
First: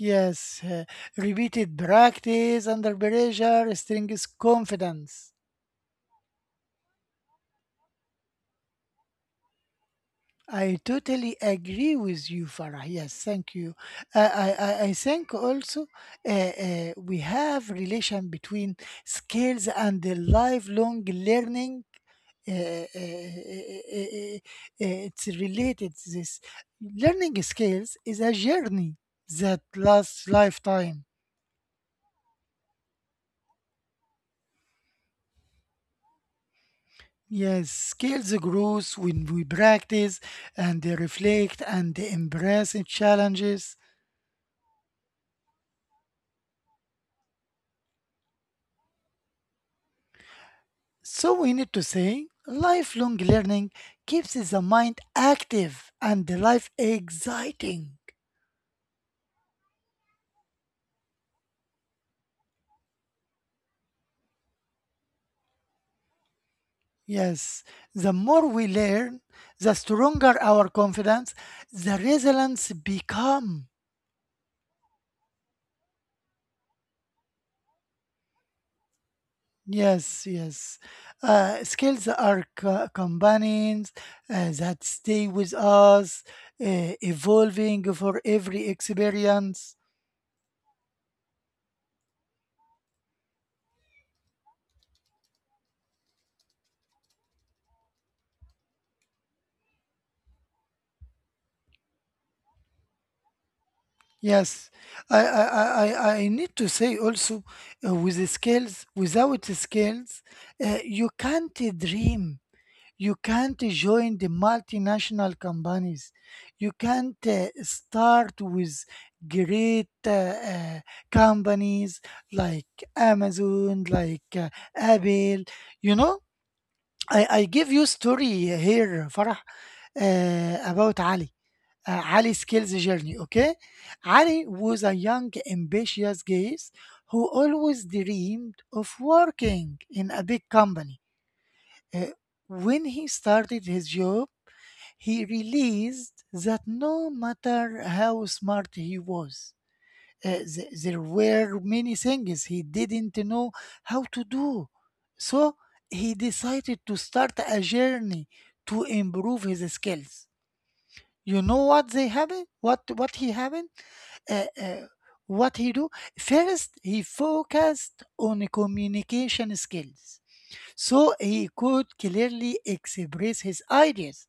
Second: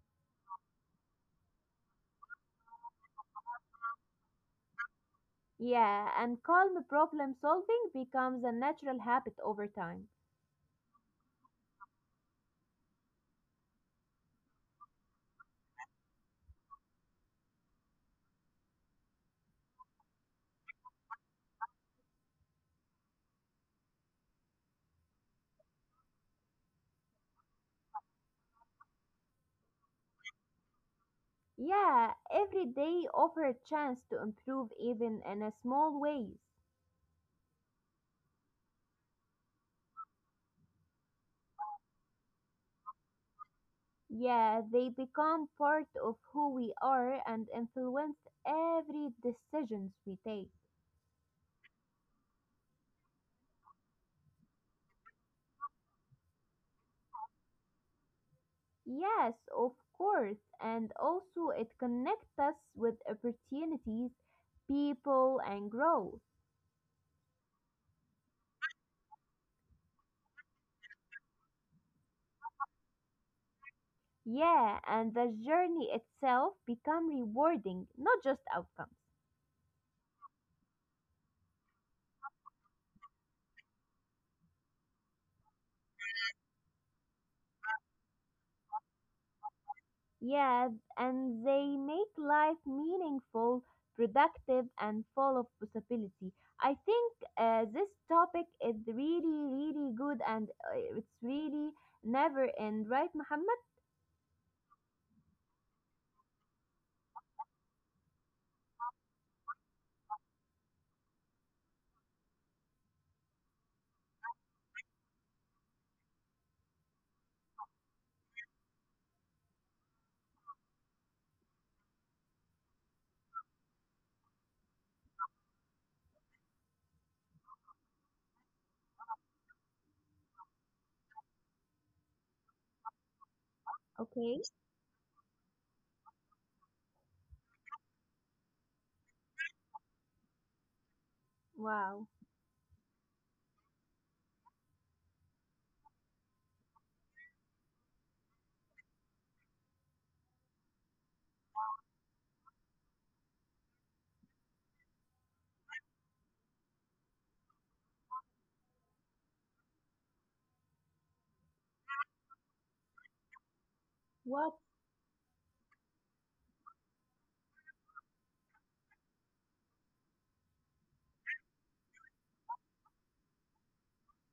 S1: Yes, repeated practice under pressure strengthens confidence.
S2: Yeah, and calm problem solving becomes a natural habit over time.
S1: I totally agree with you, Farah. Yes, thank you. I think also we have relation between skills and the lifelong learning. It's related to this. Learning skills is a journey that lasts lifetime.
S2: Yeah, every day offer a chance to improve even in a small ways.
S1: Yes, skills grows when we practice and reflect and embrace challenges.
S2: Yeah, they become part of who we are and influence every decisions we take.
S1: So we need to say lifelong learning keeps the mind active and the life exciting.
S2: Yes, of course. And also it connects us with opportunities, people and growth.
S1: Yes, the more we learn, the stronger our confidence, the resilience become.
S2: Yeah, and the journey itself become rewarding, not just outcomes.
S1: Yes, yes. Skills are companions that stay with us, evolving for every experience.
S2: Yeah, and they make life meaningful, productive, and full of possibility. I think this topic is really, really good and it's really never end, right, Muhammad?
S1: Yes, I need to say also with the skills, without the skills, you can't dream. You can't join the multinational companies. You can't start with great companies like Amazon, like Apple. You know, I give you story here, Farah, about Ali, Ali skills journey. Okay,
S2: Okay,
S1: Ali was a young, ambitious guy who always dreamed of working in a big company.
S2: wow.
S1: Uh, when he started his job, he realized that no matter how smart he was, there were many things he didn't know how to do. So he decided to start a journey to improve his skills. You know what they have? What he have? uh,
S2: What?
S1: uh, what he do, first he focused on communication skills so he could clearly express his ideas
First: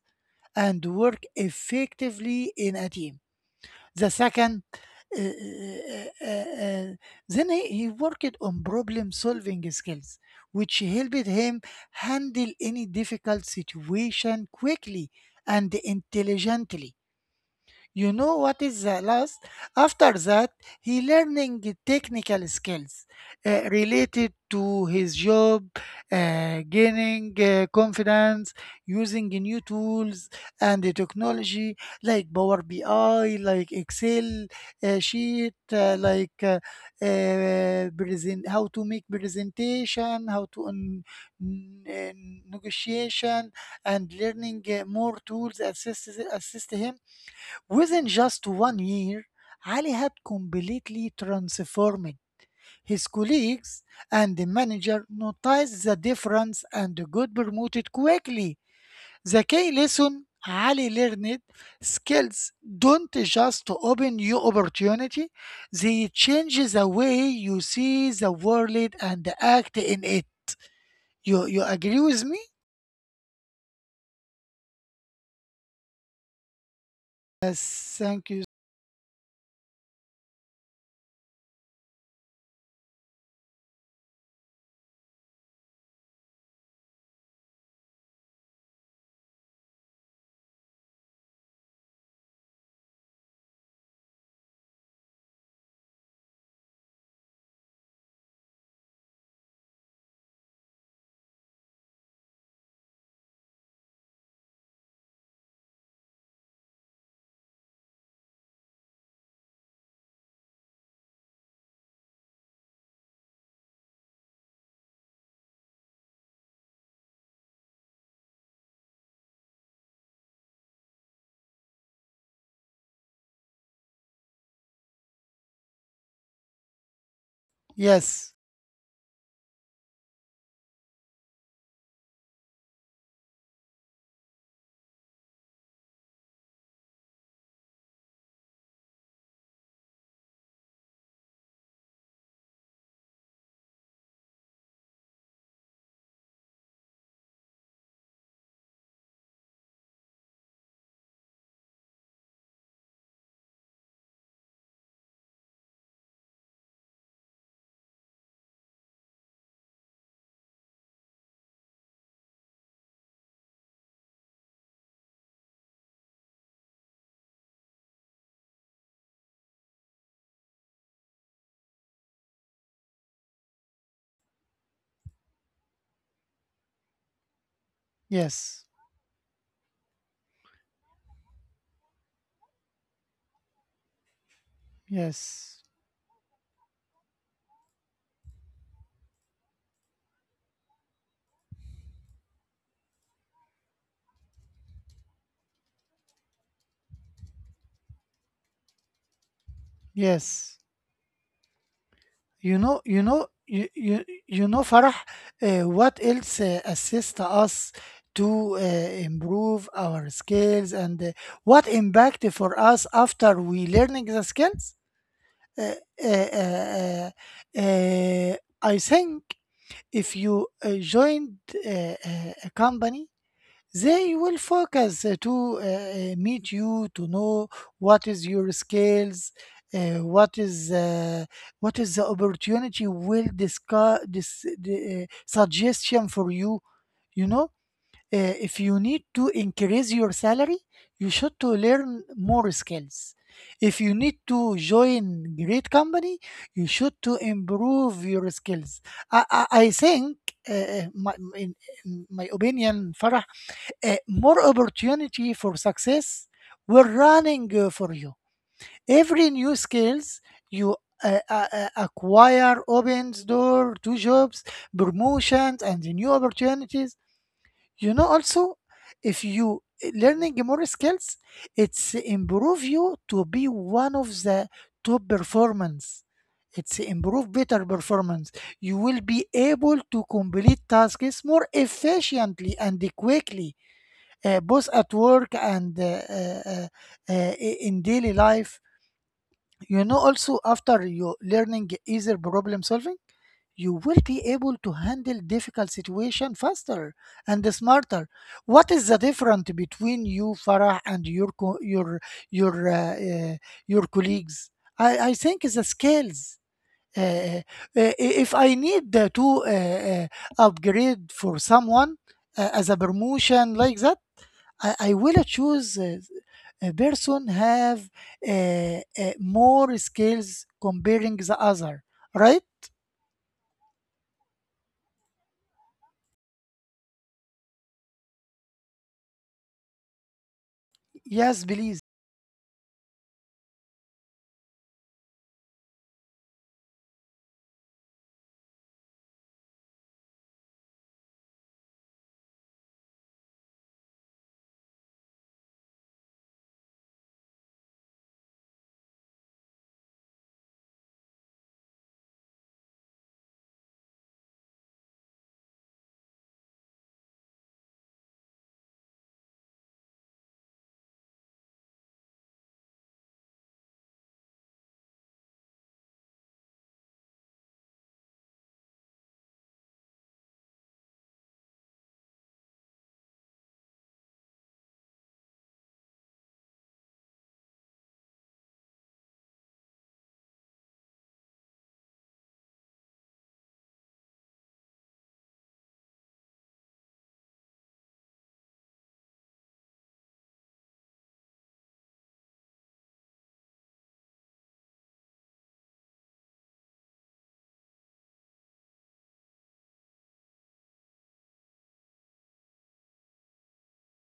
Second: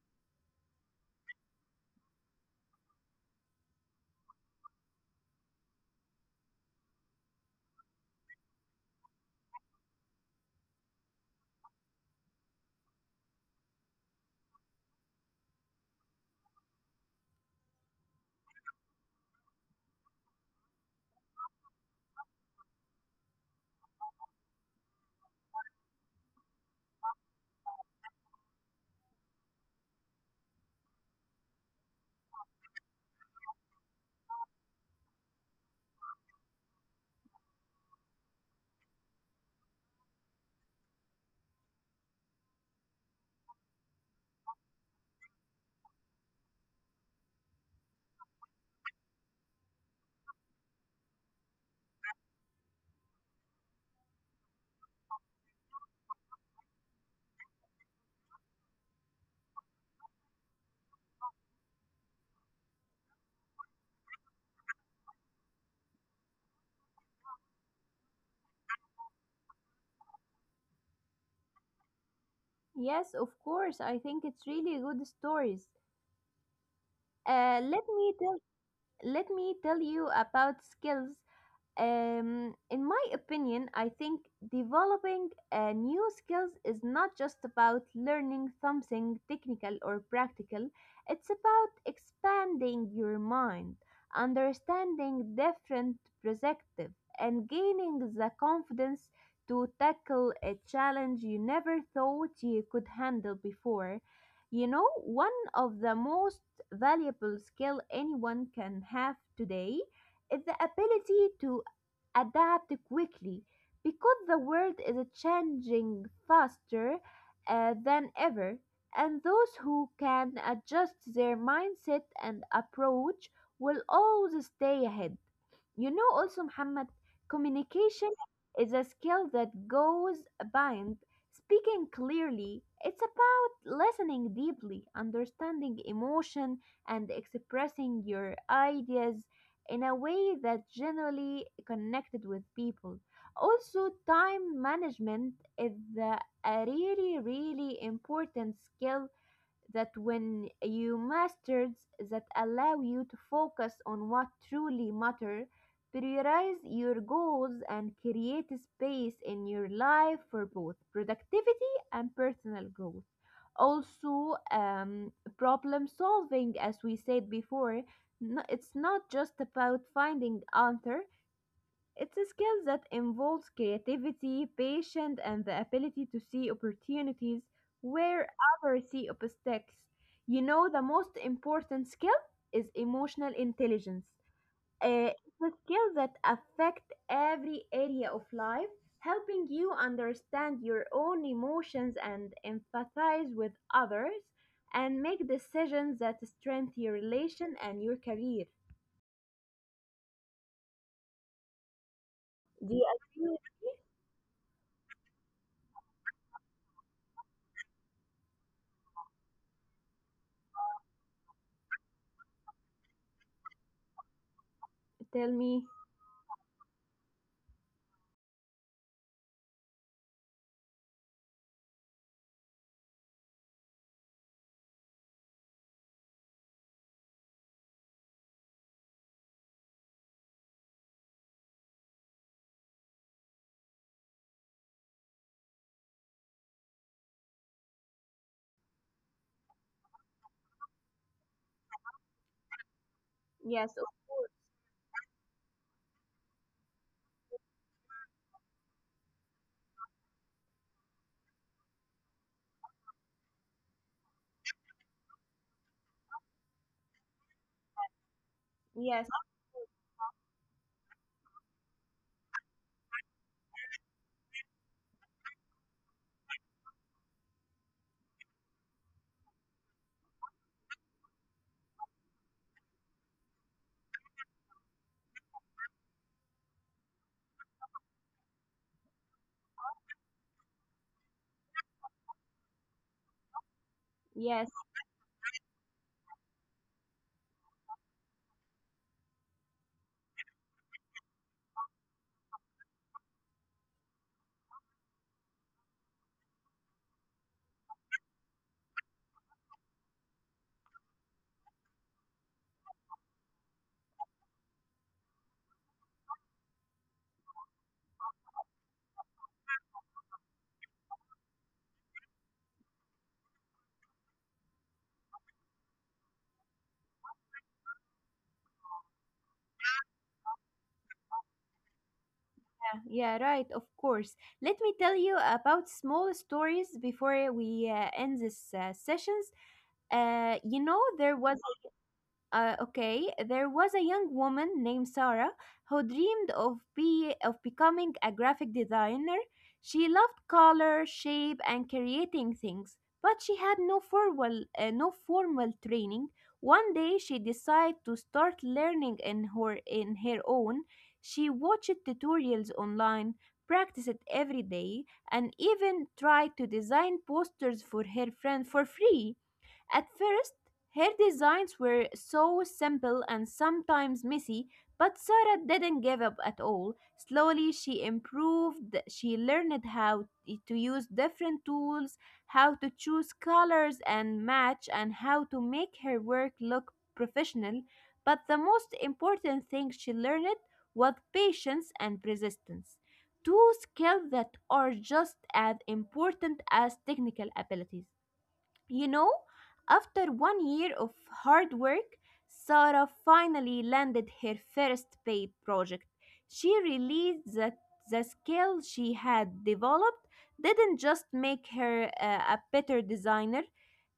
S1: and work effectively in a team. The second, uh, uh, uh, uh, uh, then he worked on problem solving skills, which helped him handle any difficult situation quickly and intelligently. You know what is the last? After that, he learning technical skills related to his job, gaining confidence, using new tools and the technology like Power BI, like Excel sheet, present, how to make presentation, how to n- uh, negotiation, and learning more tools assist, assist him. Within just one year, Ali had completely transformed. His colleagues and the manager noticed the difference and got promoted quickly. The key lesson Ali learned, skills don't just open new opportunity, they change the way you see the world and act in it. You agree with me?
S2: Yes, of course. I think it's really good stories.
S1: Yes,
S2: Uh, let me
S1: thank
S2: tell
S1: you.
S2: let me tell you about skills. In my opinion, I think developing new skills is not just about learning something technical or practical, it's about expanding your mind, understanding different perspectives, and gaining the confidence to tackle a challenge you never thought you could handle before. You know, one of the most valuable skill anyone can have today is the ability to adapt quickly because the world is changing faster than ever, and those who can adjust their mindset and approach will always stay ahead. You know also Muhammad, communication
S1: Yes,
S2: is a skill that goes beyond speaking clearly. It's about listening deeply, understanding emotion and expressing your ideas in a way that generally connected with people. Also time management is a really really important skill that when you masters that allow you to focus on what truly matter, prioritize your goals and create a space in your life for both productivity and personal growth. Also, problem solving, as we said before, no, it's not just about finding answer, it's a skill that involves creativity, patience, and the ability to see opportunities where
S1: yes,
S2: others see obstacles. You know, the most important skill is emotional intelligence. It's a
S1: yes,
S2: skill that affects every area of life, helping you understand your own emotions and empathize with others and make decisions that strengthen your relation and your career.
S1: yes. You
S2: Do
S1: know,
S2: you
S1: you know,
S2: agree?
S1: you, you, you know, Farah, what else assists us to improve our skills and what impact for us after we learning the skills?
S2: Tell me.
S1: Uh, uh, uh, uh, uh, I think if you joined a company, they will focus to meet you to know what is your skills, uh, what is uh, what is the opportunity will discuss this the, suggestion for you. You know, if you need to increase your salary, you should to learn more skills.
S2: Yes,
S1: If
S2: of
S1: you need
S2: course.
S1: to join great company, you should to improve your skills. I think uh, uh, my in, in my opinion, Farah, more opportunity for success were running for you.
S2: Yes.
S1: Every new skills you acquire opens door to jobs, promotions, and new opportunities. You know, also if you learning more skills, it's improve you to be one of the top performance. It's improve better performance. You will be able to complete tasks more efficiently and quickly,
S2: Yes,
S1: both at work and uh, uh, uh, in daily life. You know, also after you learning easier problem solving, you will be able to handle difficult situation faster and smarter. What is the difference between you, Farah, and your your uh, uh, your colleagues? I think is the skills. Uh, uh, if I need to upgrade for someone as a promotion like that, I will choose a person have uh, uh, more skills comparing the other, right?
S2: yeah, yeah, right, of course. Let me tell you about small stories before we end this sessions. You know, there
S1: Yes,
S2: was
S1: please.
S2: Okay, there was a young woman named Sarah who dreamed of be of becoming a graphic designer. She loved color, shape, and creating things, but she had no formal training. One day, she decided to start learning in her own. She watched tutorials online, practiced it every day, and even tried to design posters for her friend for free. At first, her designs were so simple and sometimes messy, but Sarah didn't give up at all. Slowly, she improved. She learned how to use different tools, how to choose colors and match, and how to make her work look professional. But the most important thing she learned was patience and persistence. Two skills that are just as important as technical abilities. You know, after 1 year of hard work, Sarah finally landed her first paid project. She realized that the skill she had developed didn't just make her a better designer,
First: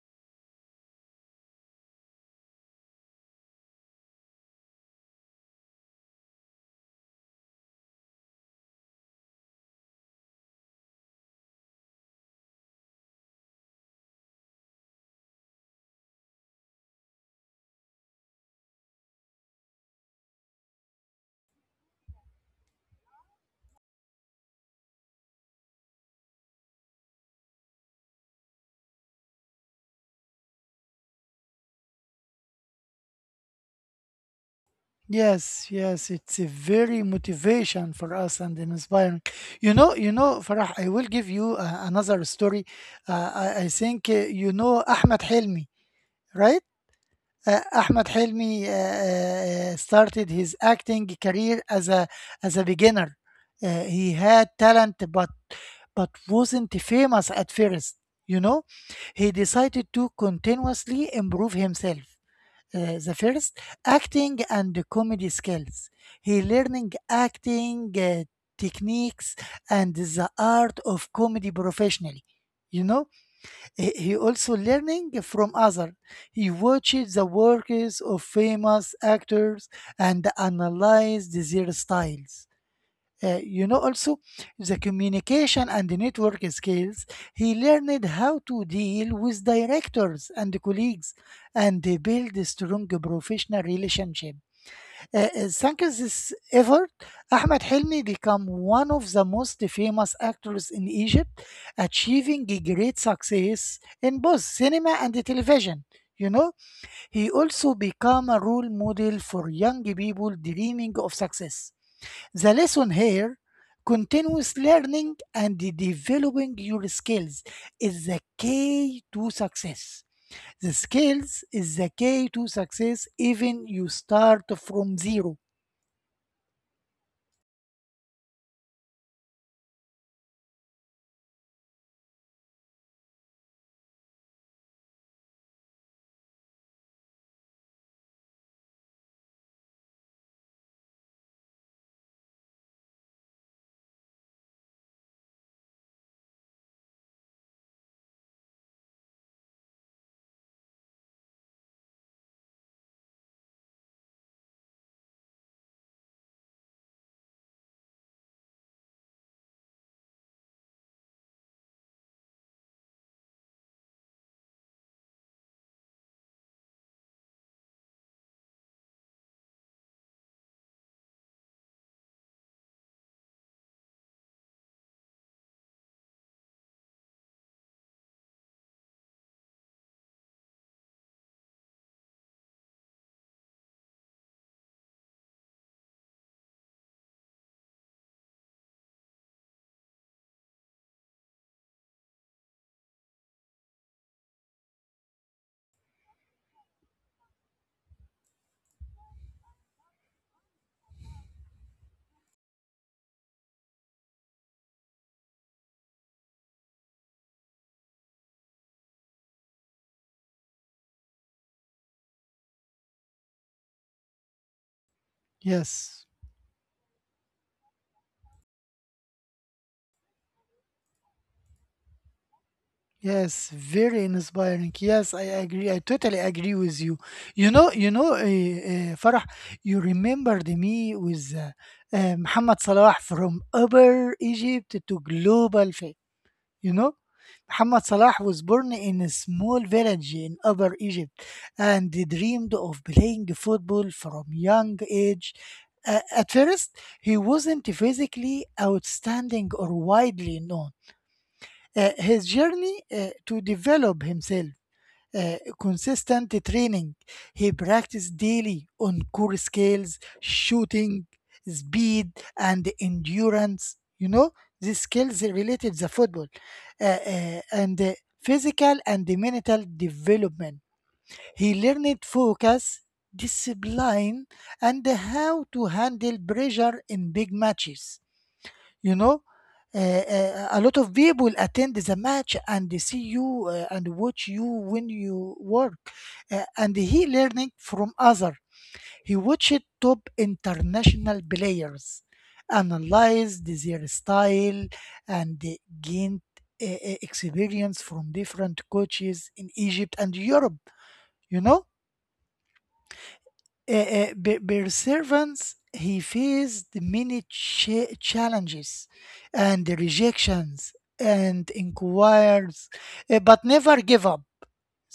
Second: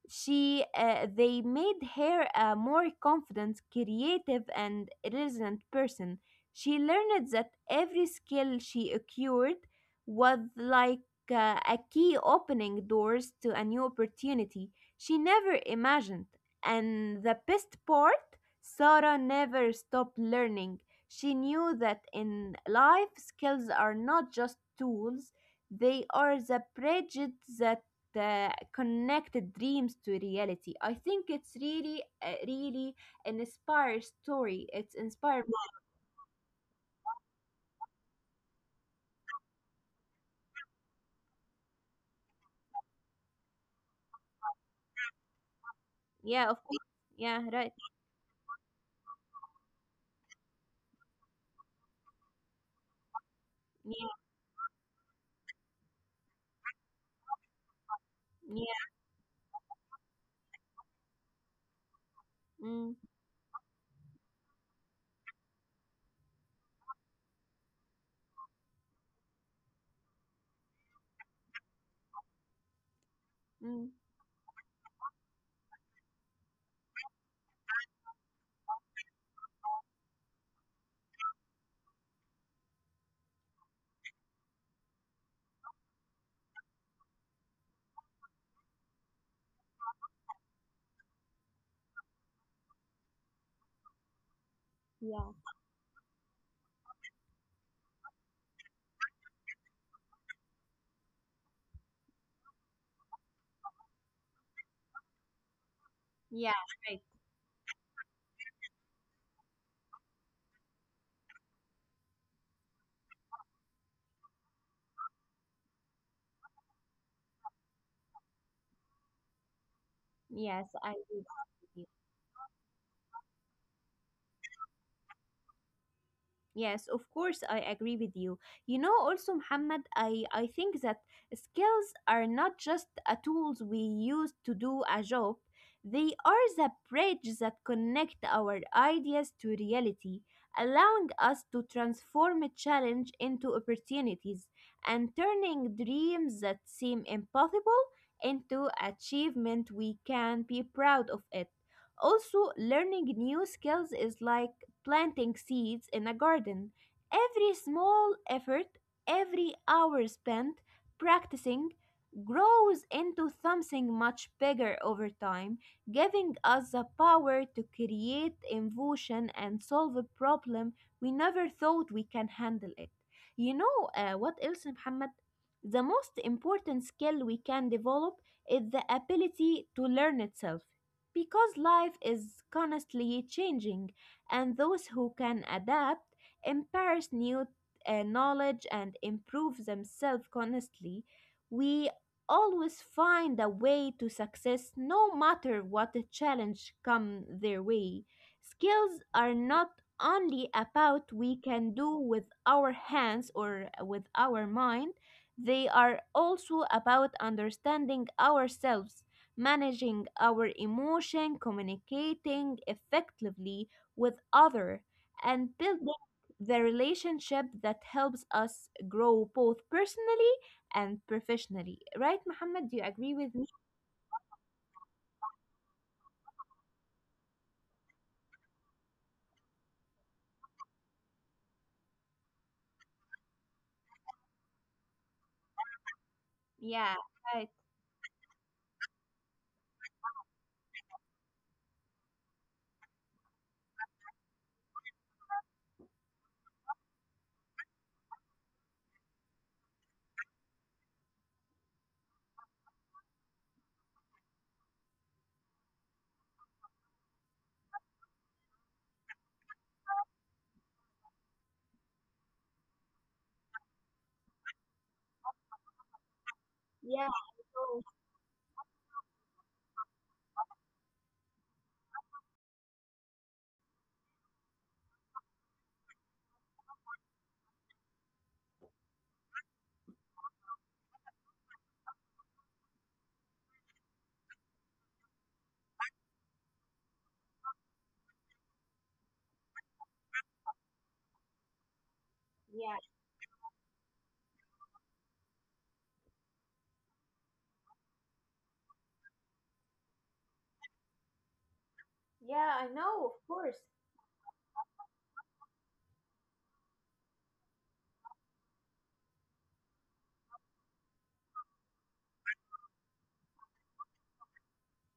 S2: they made her a more confident, creative, and resilient person. She learned that every skill she acquired was like a key opening doors to a new opportunity she never imagined. And the best part, Sarah never stopped learning. She knew that in life, skills are not just tools, they are the bridges that connected dreams to reality. I think it's really, really an inspired story. It's inspired.
S1: Yes, yes, it's a very motivation for us and inspiring. You know, Farah, I will give you another story. I think you know Ahmed Helmi,
S2: Yeah, of
S1: right?
S2: course. Yeah, right.
S1: Ahmed Helmi started his acting career as a beginner.
S2: Yeah,
S1: He had talent, but wasn't famous at first. You know,
S2: yeah.
S1: he decided to continuously improve himself.
S2: Mm,
S1: The first acting and comedy skills. He learning acting techniques and the art of comedy professionally. You know,
S2: mm.
S1: he also learning from others. He watches the works of famous actors and analyzes their styles. You know also the communication and the network skills, he learned how to deal with directors and colleagues and they build a strong professional relationship.
S2: Yeah,
S1: Thanks to this effort, Ahmed Helmi became one of the most famous actors in Egypt, achieving a great success in both cinema and television. You
S2: yeah,
S1: know,
S2: right.
S1: he also became a role model for young people dreaming of success. The lesson here, continuous learning and developing your skills is the key to success.
S2: Yes,
S1: The
S2: I
S1: skills is
S2: do.
S1: the key to success, even you start from zero.
S2: Yes, of course, I agree with you. You know, also, Muhammad, I think that skills are not just a tools we use to do a job. They are the bridge that connect our ideas to reality, allowing us to transform a challenge into opportunities and turning dreams that seem impossible into achievement we can be proud of it. Also, learning new skills is like planting seeds in a garden. Every small effort, every hour spent practicing, grows into something much bigger over time, giving us the power to create innovation and solve a problem we never thought we can handle it. You know what else, Muhammad? The most important skill we can develop is the ability to learn itself. Because life is constantly changing, and those who can adapt embrace new knowledge and improve themselves constantly. We always find a way to success no matter what the challenge come their way. Skills are not only about we can do with our hands or with our mind, they are also about understanding ourselves, managing our emotion, communicating effectively with other, and building
S1: Yes.
S2: the relationship that helps us grow both personally and professionally. Right, Muhammad? Do you agree with me?
S1: Yes, very inspiring. Yes, I agree. I totally agree with you. You know, Farah, you remembered me with Muhammad Salah from Upper Egypt to global fame. You
S2: Yeah,
S1: know,
S2: right.
S1: Muhammad Salah was born in a small village in Upper Egypt and he dreamed of playing football from young age. At first, he wasn't physically outstanding or widely known. His journey to develop himself, consistent training. He practiced daily on core skills, shooting, speed, and endurance. You know, these skills related to football
S2: Yeah, oh,
S1: and physical and mental development. He learned focus, discipline, and how to handle pressure in big matches. You know, a lot of people attend the match and they see you and watch you when you work. And he learning from other, he watched top international players,
S2: yeah,
S1: analyzed their style and they gained experience from different coaches in Egypt and Europe. You know,
S2: yeah. I know, of course.
S1: perseverance, he faced many challenges and rejections and inquiries, but never gave up.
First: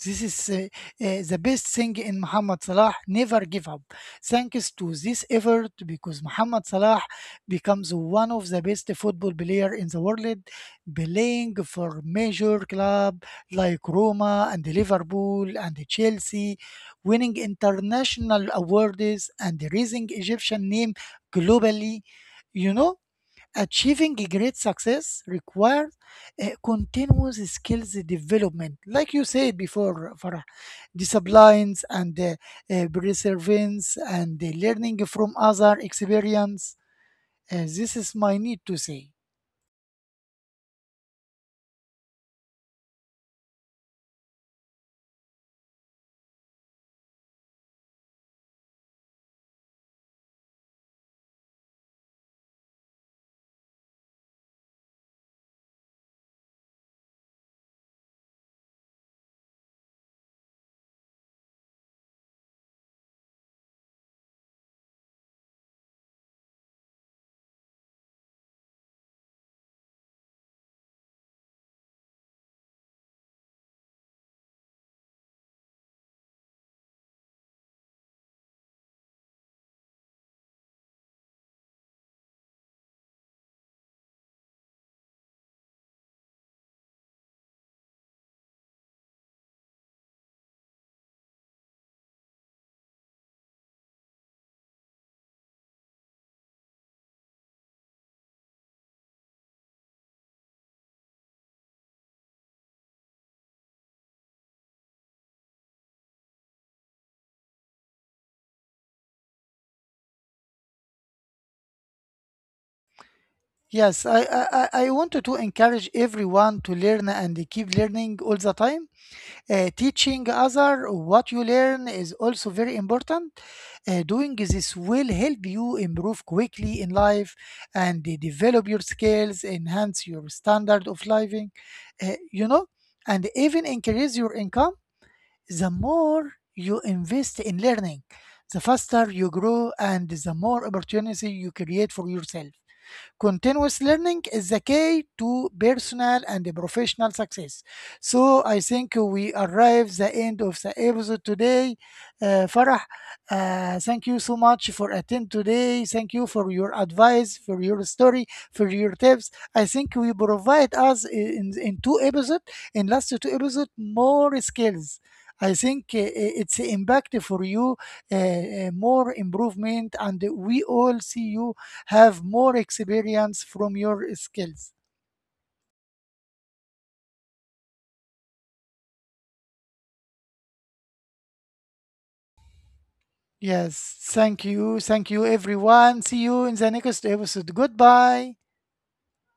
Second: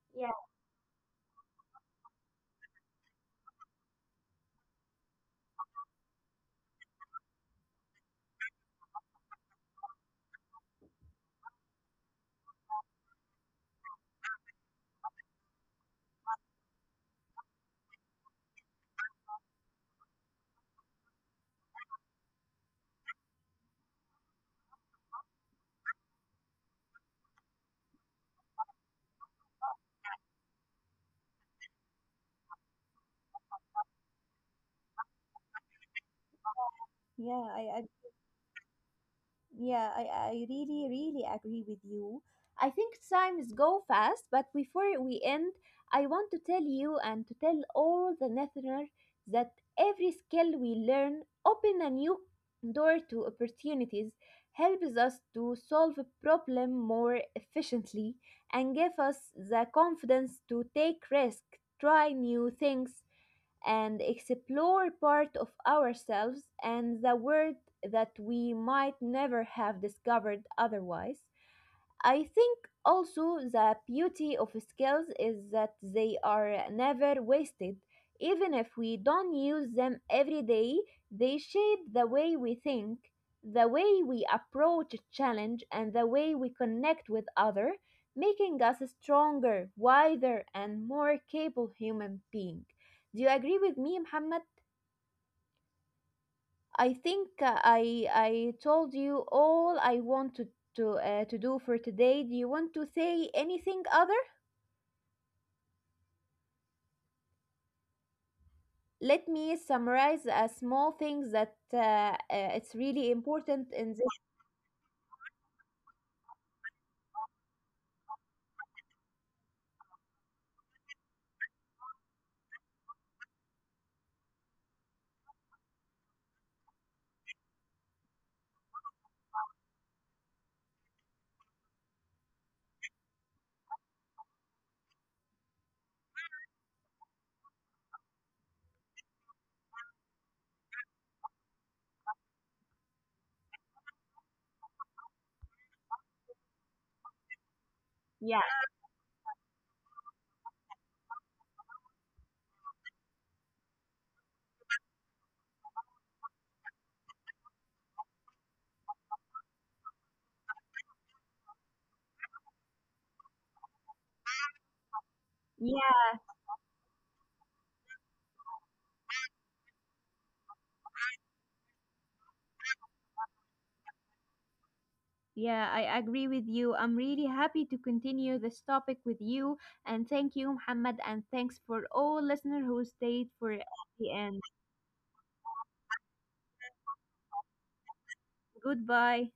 S1: This
S2: Yeah,
S1: is the best thing in Mohamed Salah. Never give up. Thanks to this effort, because Mohamed Salah becomes one of the best football player in the world, playing for major club like Roma and Liverpool and Chelsea, winning international awards and raising Egyptian name globally. You know, achieving great success requires continuous skills development, like you said before, for disciplines and perseverance and learning from other experience.
S2: yeah. I.
S1: This is my need to say.
S2: Yeah, I really, really agree with you. I think times go fast, but before we end, I want to tell you and to tell all the listeners that every skill we learn open a new door to opportunities, helps us to solve a problem more efficiently, and give us the confidence to take risk, try new things, and explore part of ourselves and the world that we might never have discovered otherwise. I think also the beauty of skills is that they are never wasted. Even if we don't use them every day, they shape the way we think, the way we approach a challenge, and the way we connect with others, making us stronger, wiser, and more capable human being. Do you agree with me, Muhammad? I think I told you all I want to to do for today. Do you want to say anything other? Let me summarize a small things that it's really important in this.
S1: Yes, I wanted to encourage everyone to learn and keep learning all the time. Teaching other what you learn is also very important. Doing this will help you improve quickly in life and develop your skills, enhance your standard of living, you know, and even increase your income. The more you invest in learning, the faster you grow and the more opportunity you create for yourself. Continuous learning is the key to personal and professional success.
S2: Yeah,
S1: So I think we arrive the end of the episode today. Farah, thank you so much for attend today. Thank you for your advice, for your story, for your tips. I think we provide us in two episodes, in last two episodes, more skills. I think
S2: yeah,
S1: it's impact for you, more improvement, and we all see you have more experience from your skills.
S2: yeah. I agree with you. I'm really happy to continue this topic with you, and thank you, Muhammad, and thanks for all listeners who stayed for
S1: Yes,
S2: the
S1: thank
S2: end.
S1: you. Thank you, everyone. See you in the next episode. Goodbye.
S2: Goodbye.